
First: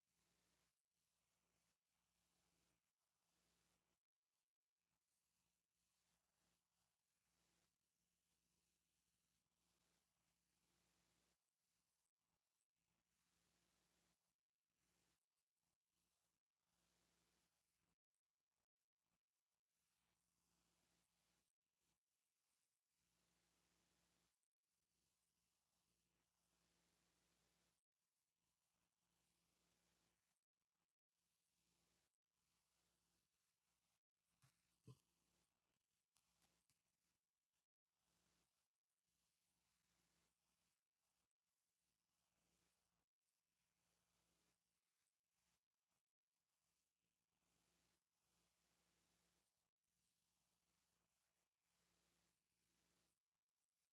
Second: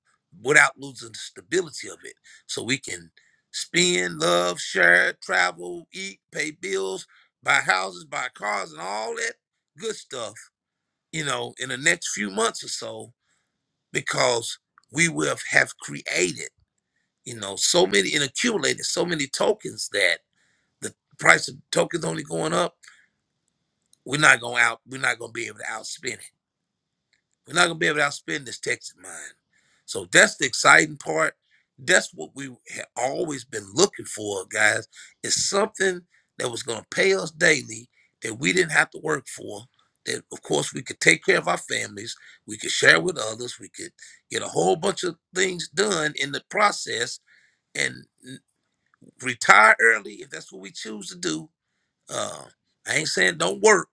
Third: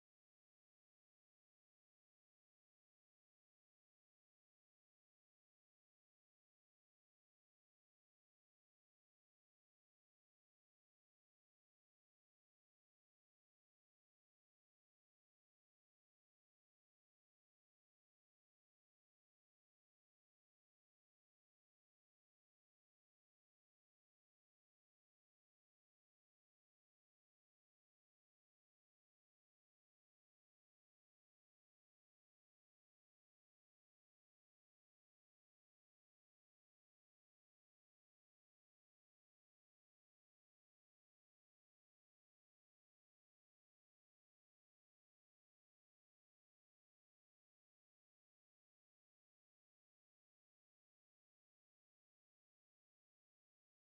B: without losing the stability of it. So we can spend, love, share, travel, eat, pay bills, buy houses, buy cars, and all that good stuff, you know, in the next few months or so, because we will have created, you know, so many and accumulated so many tokens that the price of tokens only going up. We're not going out. We're not going to be able to outspend it We're not gonna be able to outspend this Texas mine. So that's the exciting part. That's what we have always been looking for, guys. It's something that was gonna pay us daily that we didn't have to work for. That of course we could take care of our families, we could share with others, we could get a whole bunch of things done in the process and retire early if that's what we choose to do. Uh, I ain't saying don't work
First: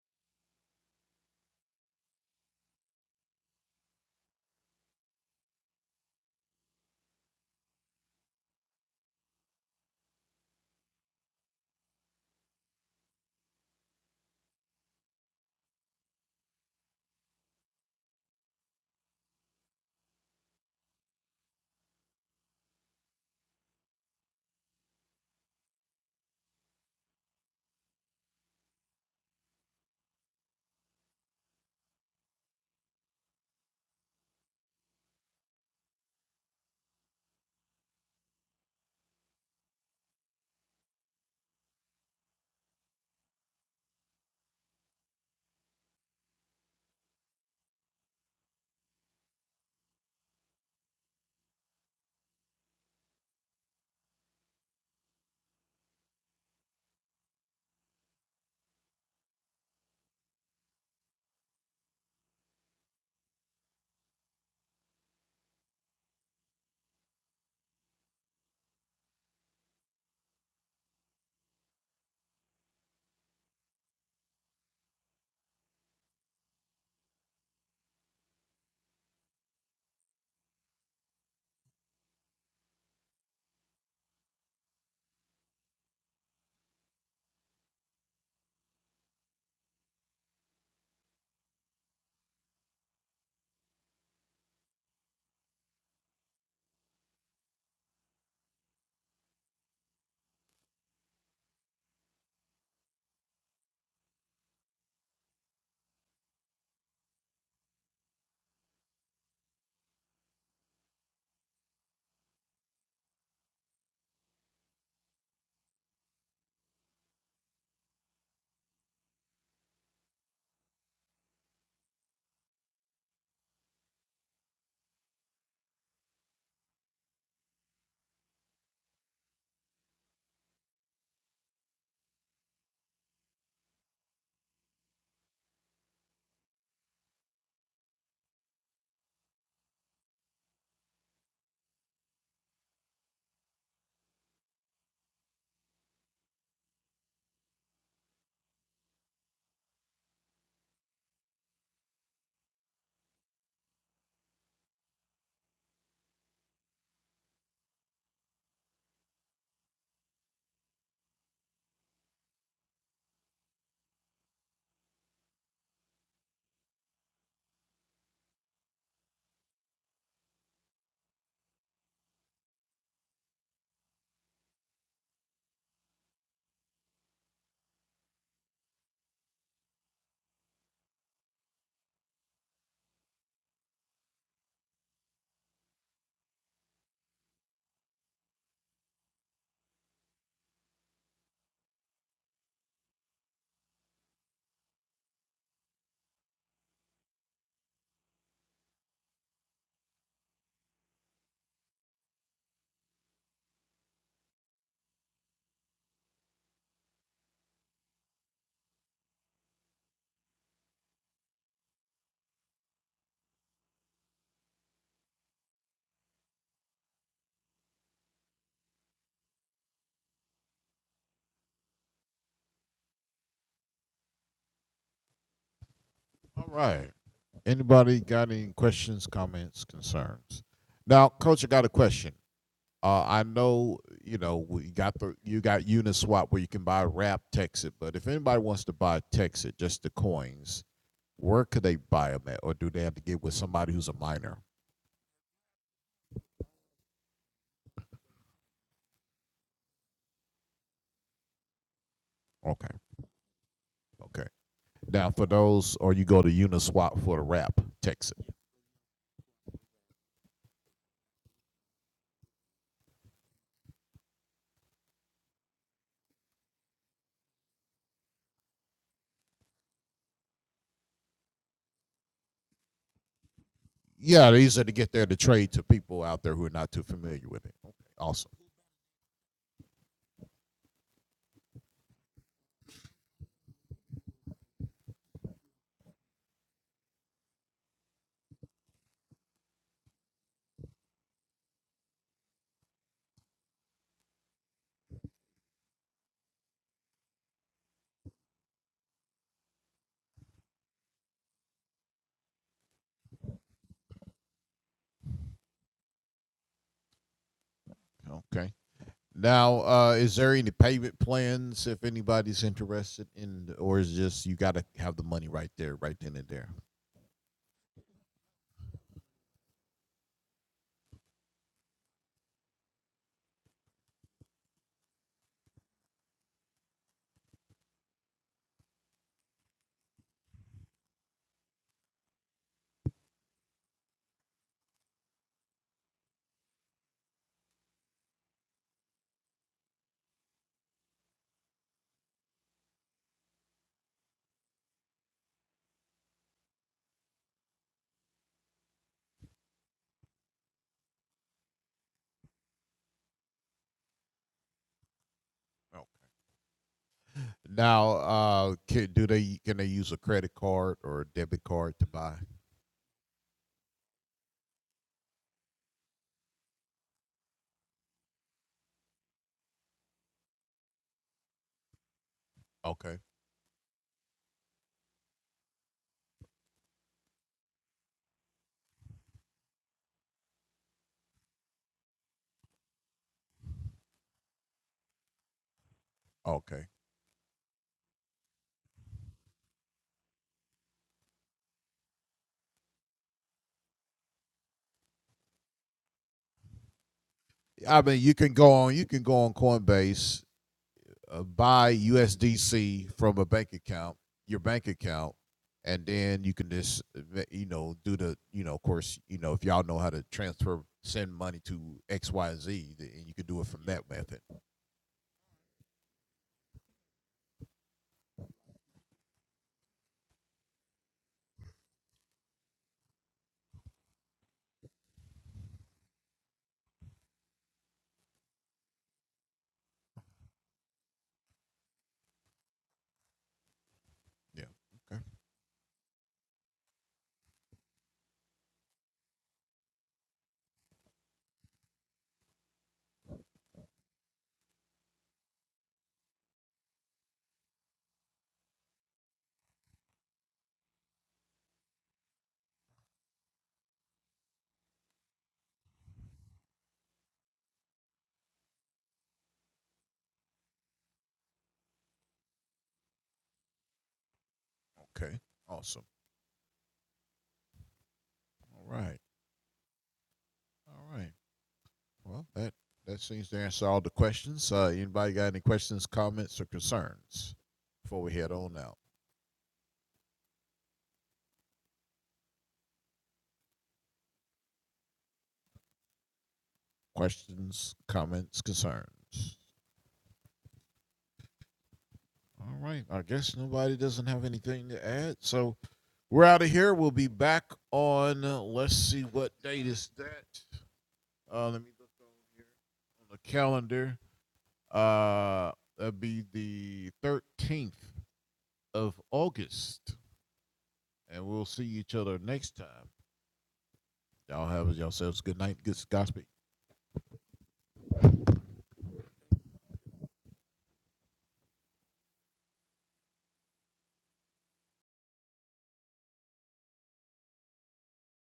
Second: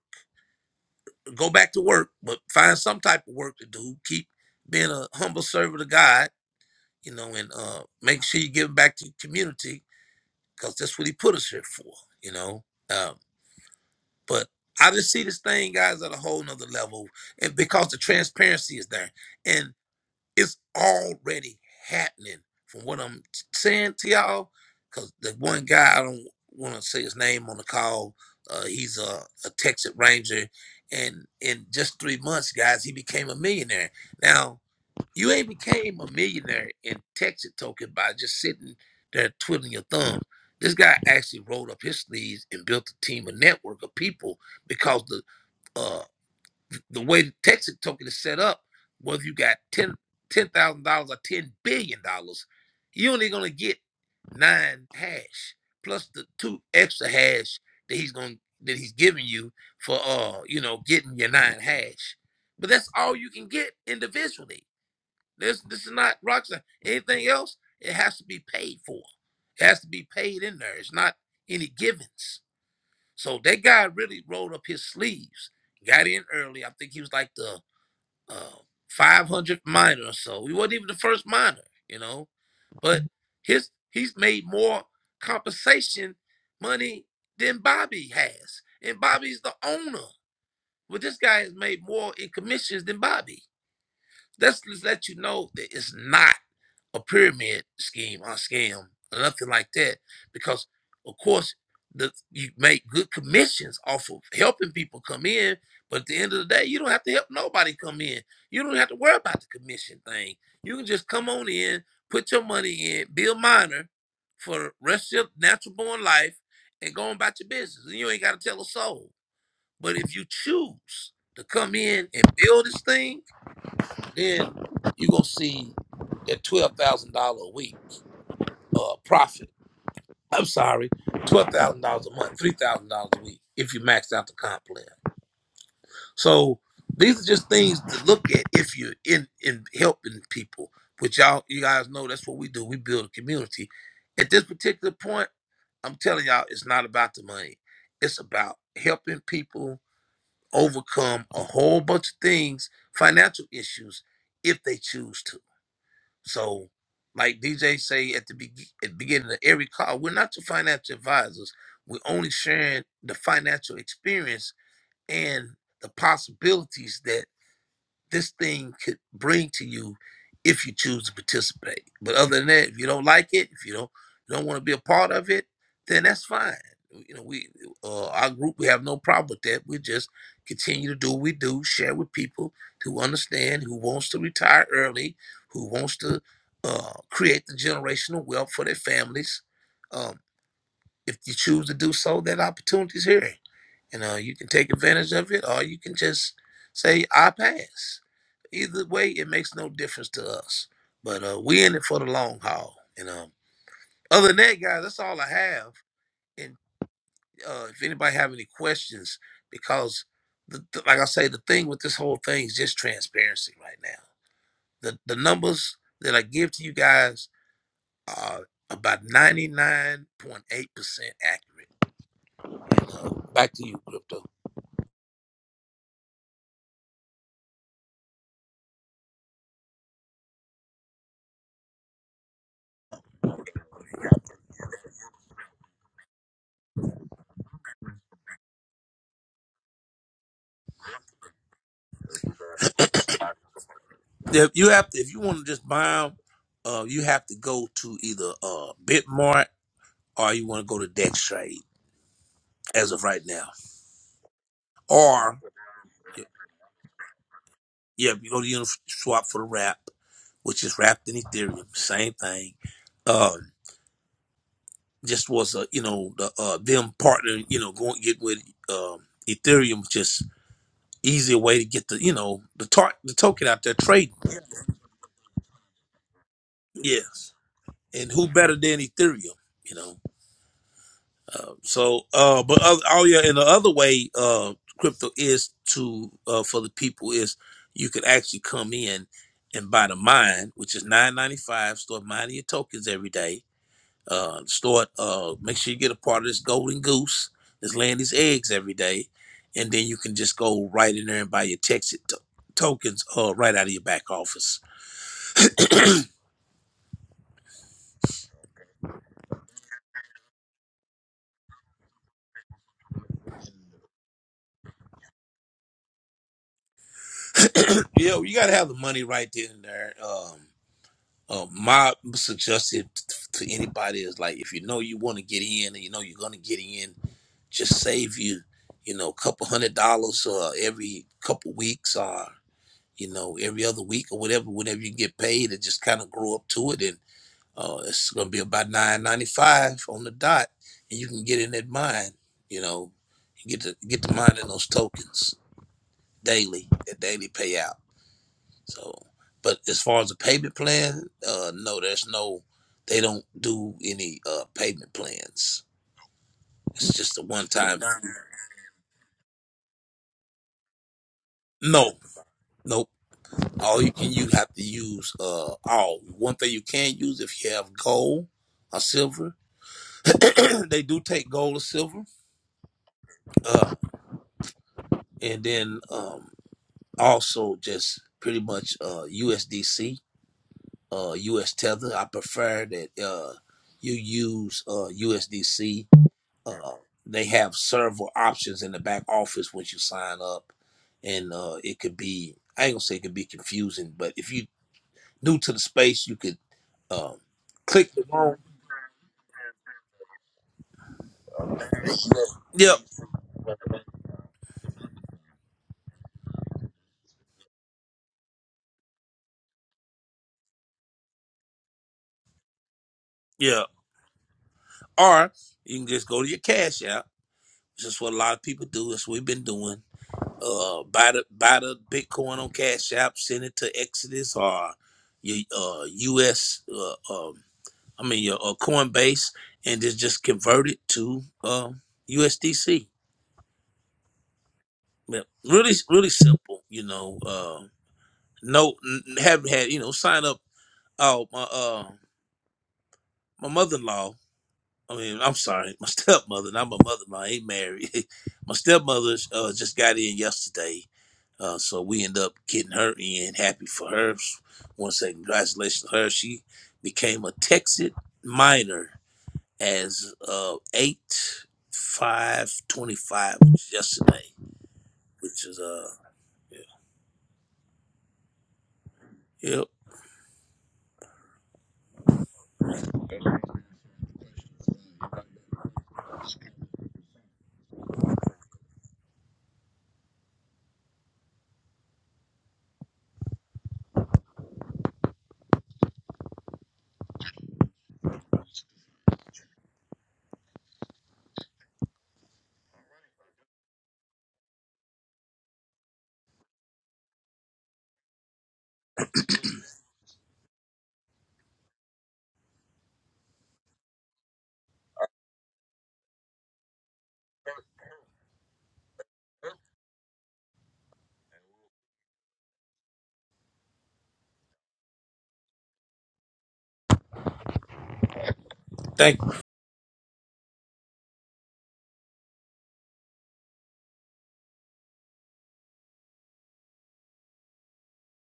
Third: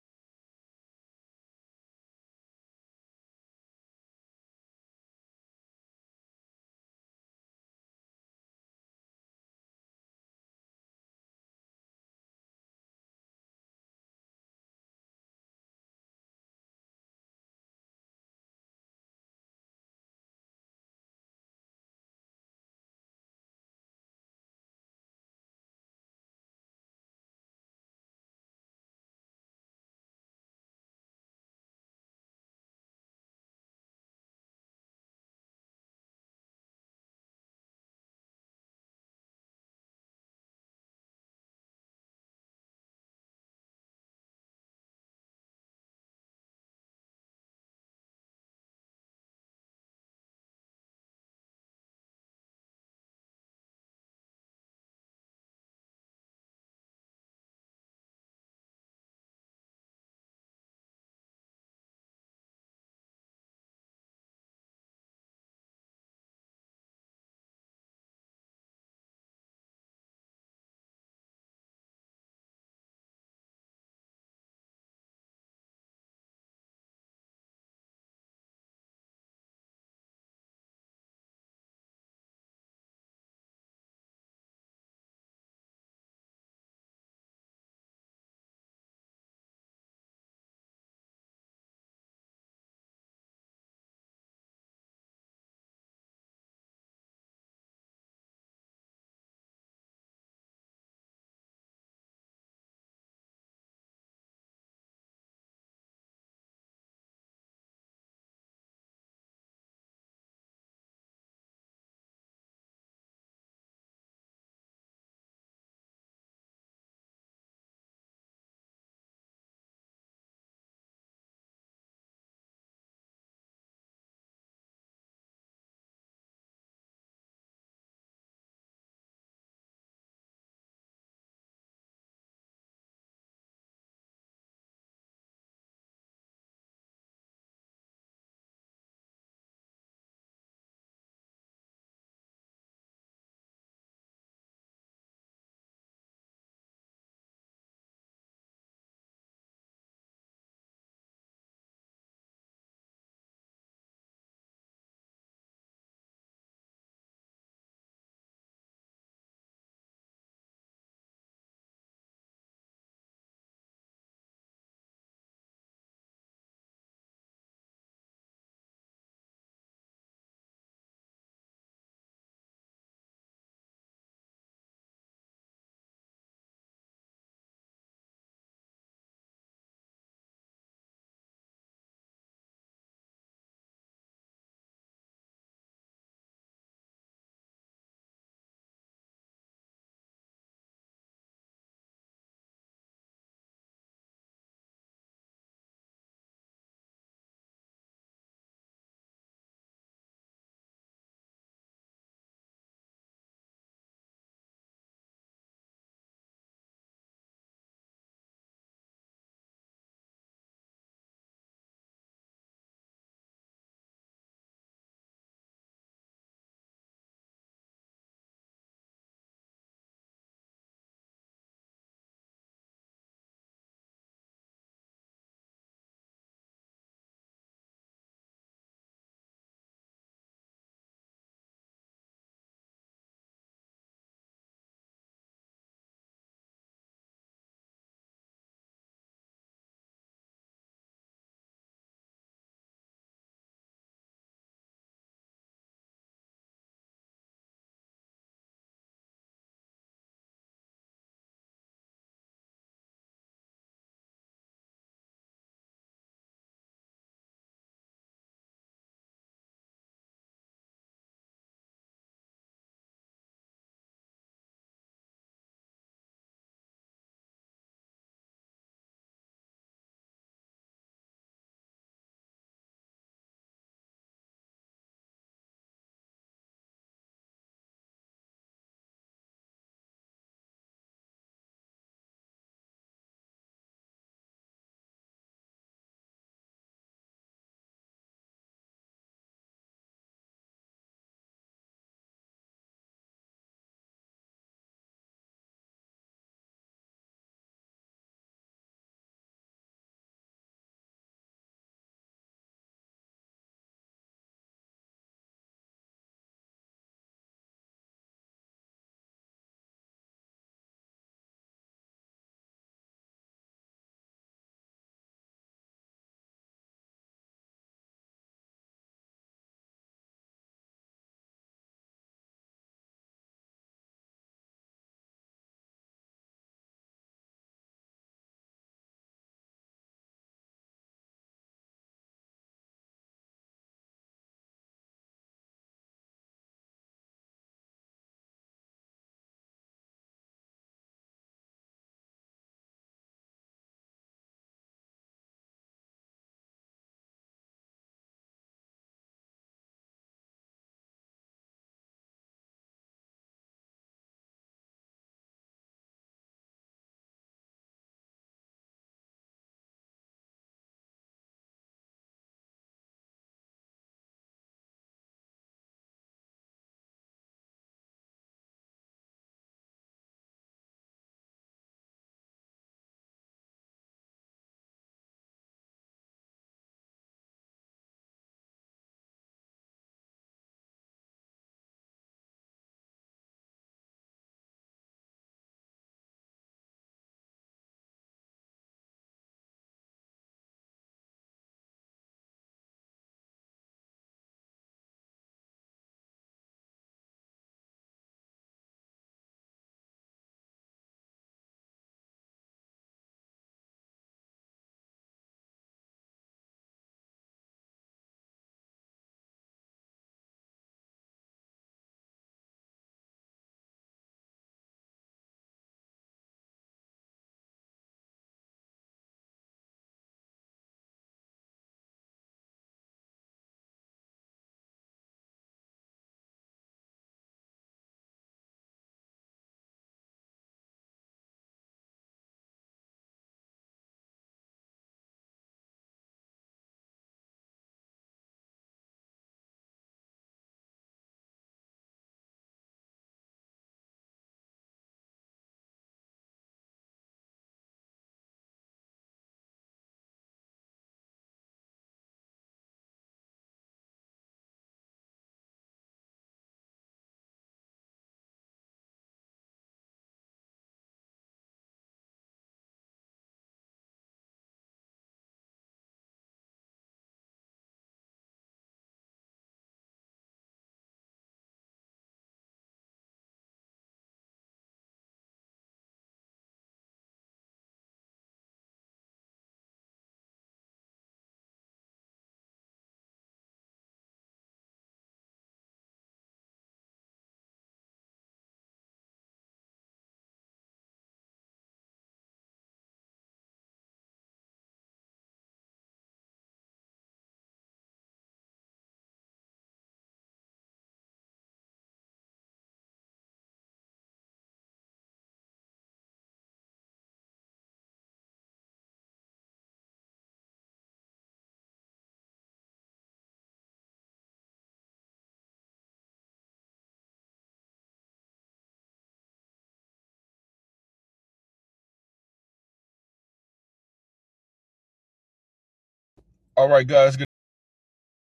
B: go back to work, but find some type of work to do. Keep being a humble servant of God, you know, and uh, make sure you give back to the community because that's what He put us here for, you know. Um, but I just see this thing, guys, at a whole nother level, and because the transparency is there, and. It's already happening from what I'm t- saying to y'all. Because the one guy, I don't want to say his name on the call, uh, he's a, a Texas Ranger. And in just three months, guys, he became a millionaire. Now, you ain't became a millionaire in Texas token by just sitting there twiddling your thumb. This guy actually rolled up his sleeves and built a team, a network of people because the uh. The way the Texas token is set up, whether you got ten ten thousand dollars or ten billion dollars, you're only gonna get nine hash plus the two extra hash that he's going that he's giving you for uh you know getting your nine hash. But that's all you can get individually. This this is not rock science. Anything else, it has to be paid for. It has to be paid in there. It's not any givens. So that guy really rolled up his sleeves, got in early. I think he was like the uh, 500 minor or so. We wasn't even the first minor, you know. But his he's made more compensation money than Bobby has, and Bobby's the owner. But this guy has made more in commissions than Bobby. Let's just let you know that it's not a pyramid scheme or scam or nothing like that. Because of course the you make good commissions off of helping people come in, but at the end of the day, you don't have to help nobody come in. You don't have to worry about the commission thing. You can just come on in, put your money in, be a miner for the rest of your natural born life and go on about your business. And you ain't gotta tell a soul. But if you choose to come in and build this thing, then you're gonna see that twelve thousand dollar a week uh profit. I'm sorry, twelve thousand dollars a month, three thousand dollars a week if you max out the comp plan. So these are just things to look at if you're in in helping people. Which y'all you guys know that's what we do. We build a community. At this particular point, I'm telling y'all, it's not about the money. It's about helping people overcome a whole bunch of things, financial issues, if they choose to. So, like DJ say at the, be- at the beginning of every call, we're not the financial advisors. We're only sharing the financial experience and the possibilities that this thing could bring to you if you choose to participate. But other than that, if you don't like it, if you don't you don't want to be a part of it, then that's fine. You know, we uh, our group we have no problem with that. We just continue to do what we do, share with people who understand, who wants to retire early, who wants to uh, create the generational wealth for their families. Um, if you choose to do so, that opportunity's here. You know, you can take advantage of it or you can just say, I pass. Either way, it makes no difference to us. But uh, we in it for the long haul. You know. other than that, guys, that's all I have. And uh, if anybody have any questions, because the, the- like I say, the thing with this whole thing is just transparency right now. The, the numbers that I give to you guys are about 99.8% accurate. Uh, back to you, Crypto.
A: All right. Anybody got any questions, comments, concerns? Now, coach, I got a question. Uh, I know, you know, we got the you got Uniswap where you can buy wrap Texit, but if anybody wants to buy Texit, just the coins, where could they buy them at, or do they have to get with somebody who's a miner?
B: If you have to, if you want to just buy them, uh, you have to go to either uh Bitmart or you want to go to Dextrade
A: Okay,
B: as of right now,
A: okay. Now for
B: or
A: those, or you go to Uniswap for the wrap
B: yeah,
A: Texit.
B: you go to Uniswap for the wrap, which is wrapped in Ethereum, same thing. Um, just was a you know the uh them partner you know going get with um Ethereum just easier way to get the you know the tar- the token out there trading.
A: Yeah, these are to get there to trade to people out there who are not too familiar
B: Yes,
A: with it. Okay,
B: and who
A: awesome.
B: better than Ethereum? You know. Uh, so, uh, but other, oh yeah, and the other way uh, crypto is to uh, for the people is you can actually come in and buy the mine, which is nine ninety five. Start mining your tokens every day. Uh, start. Uh, make sure you get a part of this golden goose that's laying these eggs every day, and then you can just go right in there and buy your Texas to- tokens uh, right out of your back office. *clears throat*
A: Okay. Now, uh, is there any payment plans if anybody's interested in, or is just you got to have the money right there, right then and there?
B: Yeah, you got to have the money right then and there. Um, Uh, my suggestion to anybody is like, if you know you want to get in, and you know you're gonna get in, just save you, you know, a couple hundred dollars uh, every couple weeks or, you know, every other week or whatever, whenever you get paid and just kind of grow up to it. And uh, it's going to be about nine ninety five on the dot and you can get in that mine, you know, you get to get to mining those tokens daily, that daily payout. So, but as far as the payment plan, uh, no, there's no, they don't do any uh payment plans.
A: Okay.
B: It's just a one time.
A: Now, uh, can, do they can they use a credit card or a debit card to
B: No,
A: buy?
B: nope. All you can you have to use uh all. One thing you can use if you have gold or silver, *clears throat* they do take gold or silver.
A: Okay,
B: Uh, and then um also just pretty much uh USDC, uh US Tether. I prefer that uh you use uh USDC
A: okay.
B: Uh, they have several options in the back office once you sign up, and uh, it could be I ain't gonna say it could be confusing, but if you new to the space, you could um,
A: I
B: click
A: mean,
B: the
A: you can
B: wrong.
A: go on you can go on Coinbase, uh, buy
B: Yep,
A: USDC from a bank account, your bank account, and then you can just uh, you know do the you know of course you know if y'all know how to transfer send money to X Y Z, and you can do it from
B: yeah.
A: that method.
B: Or you can just go to your Cash App. This is what a lot of people do. That's what we've been doing. Uh, buy the buy the Bitcoin on Cash App, send it to Exodus or your uh, U.S. Uh, um, I mean your uh, Coinbase, and just just convert it to um, USDC
A: Yeah. Okay.
B: Yeah, really, really simple. You know, uh, no, n- haven't had. You know, sign up. Oh, my, uh, my mother-in-law. I mean, I'm sorry, my *laughs* stepmother. Not my mother-in-law. ain't married. *laughs* my stepmother uh, just got in yesterday, uh, so we end up getting her in. Happy for her. Want to say congratulations to her. She became a Texas minor as uh, eight five twenty five yesterday,
A: Okay.
B: which is
A: Awesome.
B: uh, yeah.
A: All right.
B: Yep.
A: All right. Well, that, that seems to answer all the questions. Uh, anybody got any questions, comments, or concerns before we head on out? Questions, comments, concerns. All right. I guess nobody doesn't have anything to add. So we're out of here. We'll be back on, uh, let's see, what date is that? Uh, let me look over here on the calendar. Uh, that'd be the 13th of August. And we'll see each other next time. Y'all have yourselves a good night. Good gossip.
B: Thank
C: All right, guys.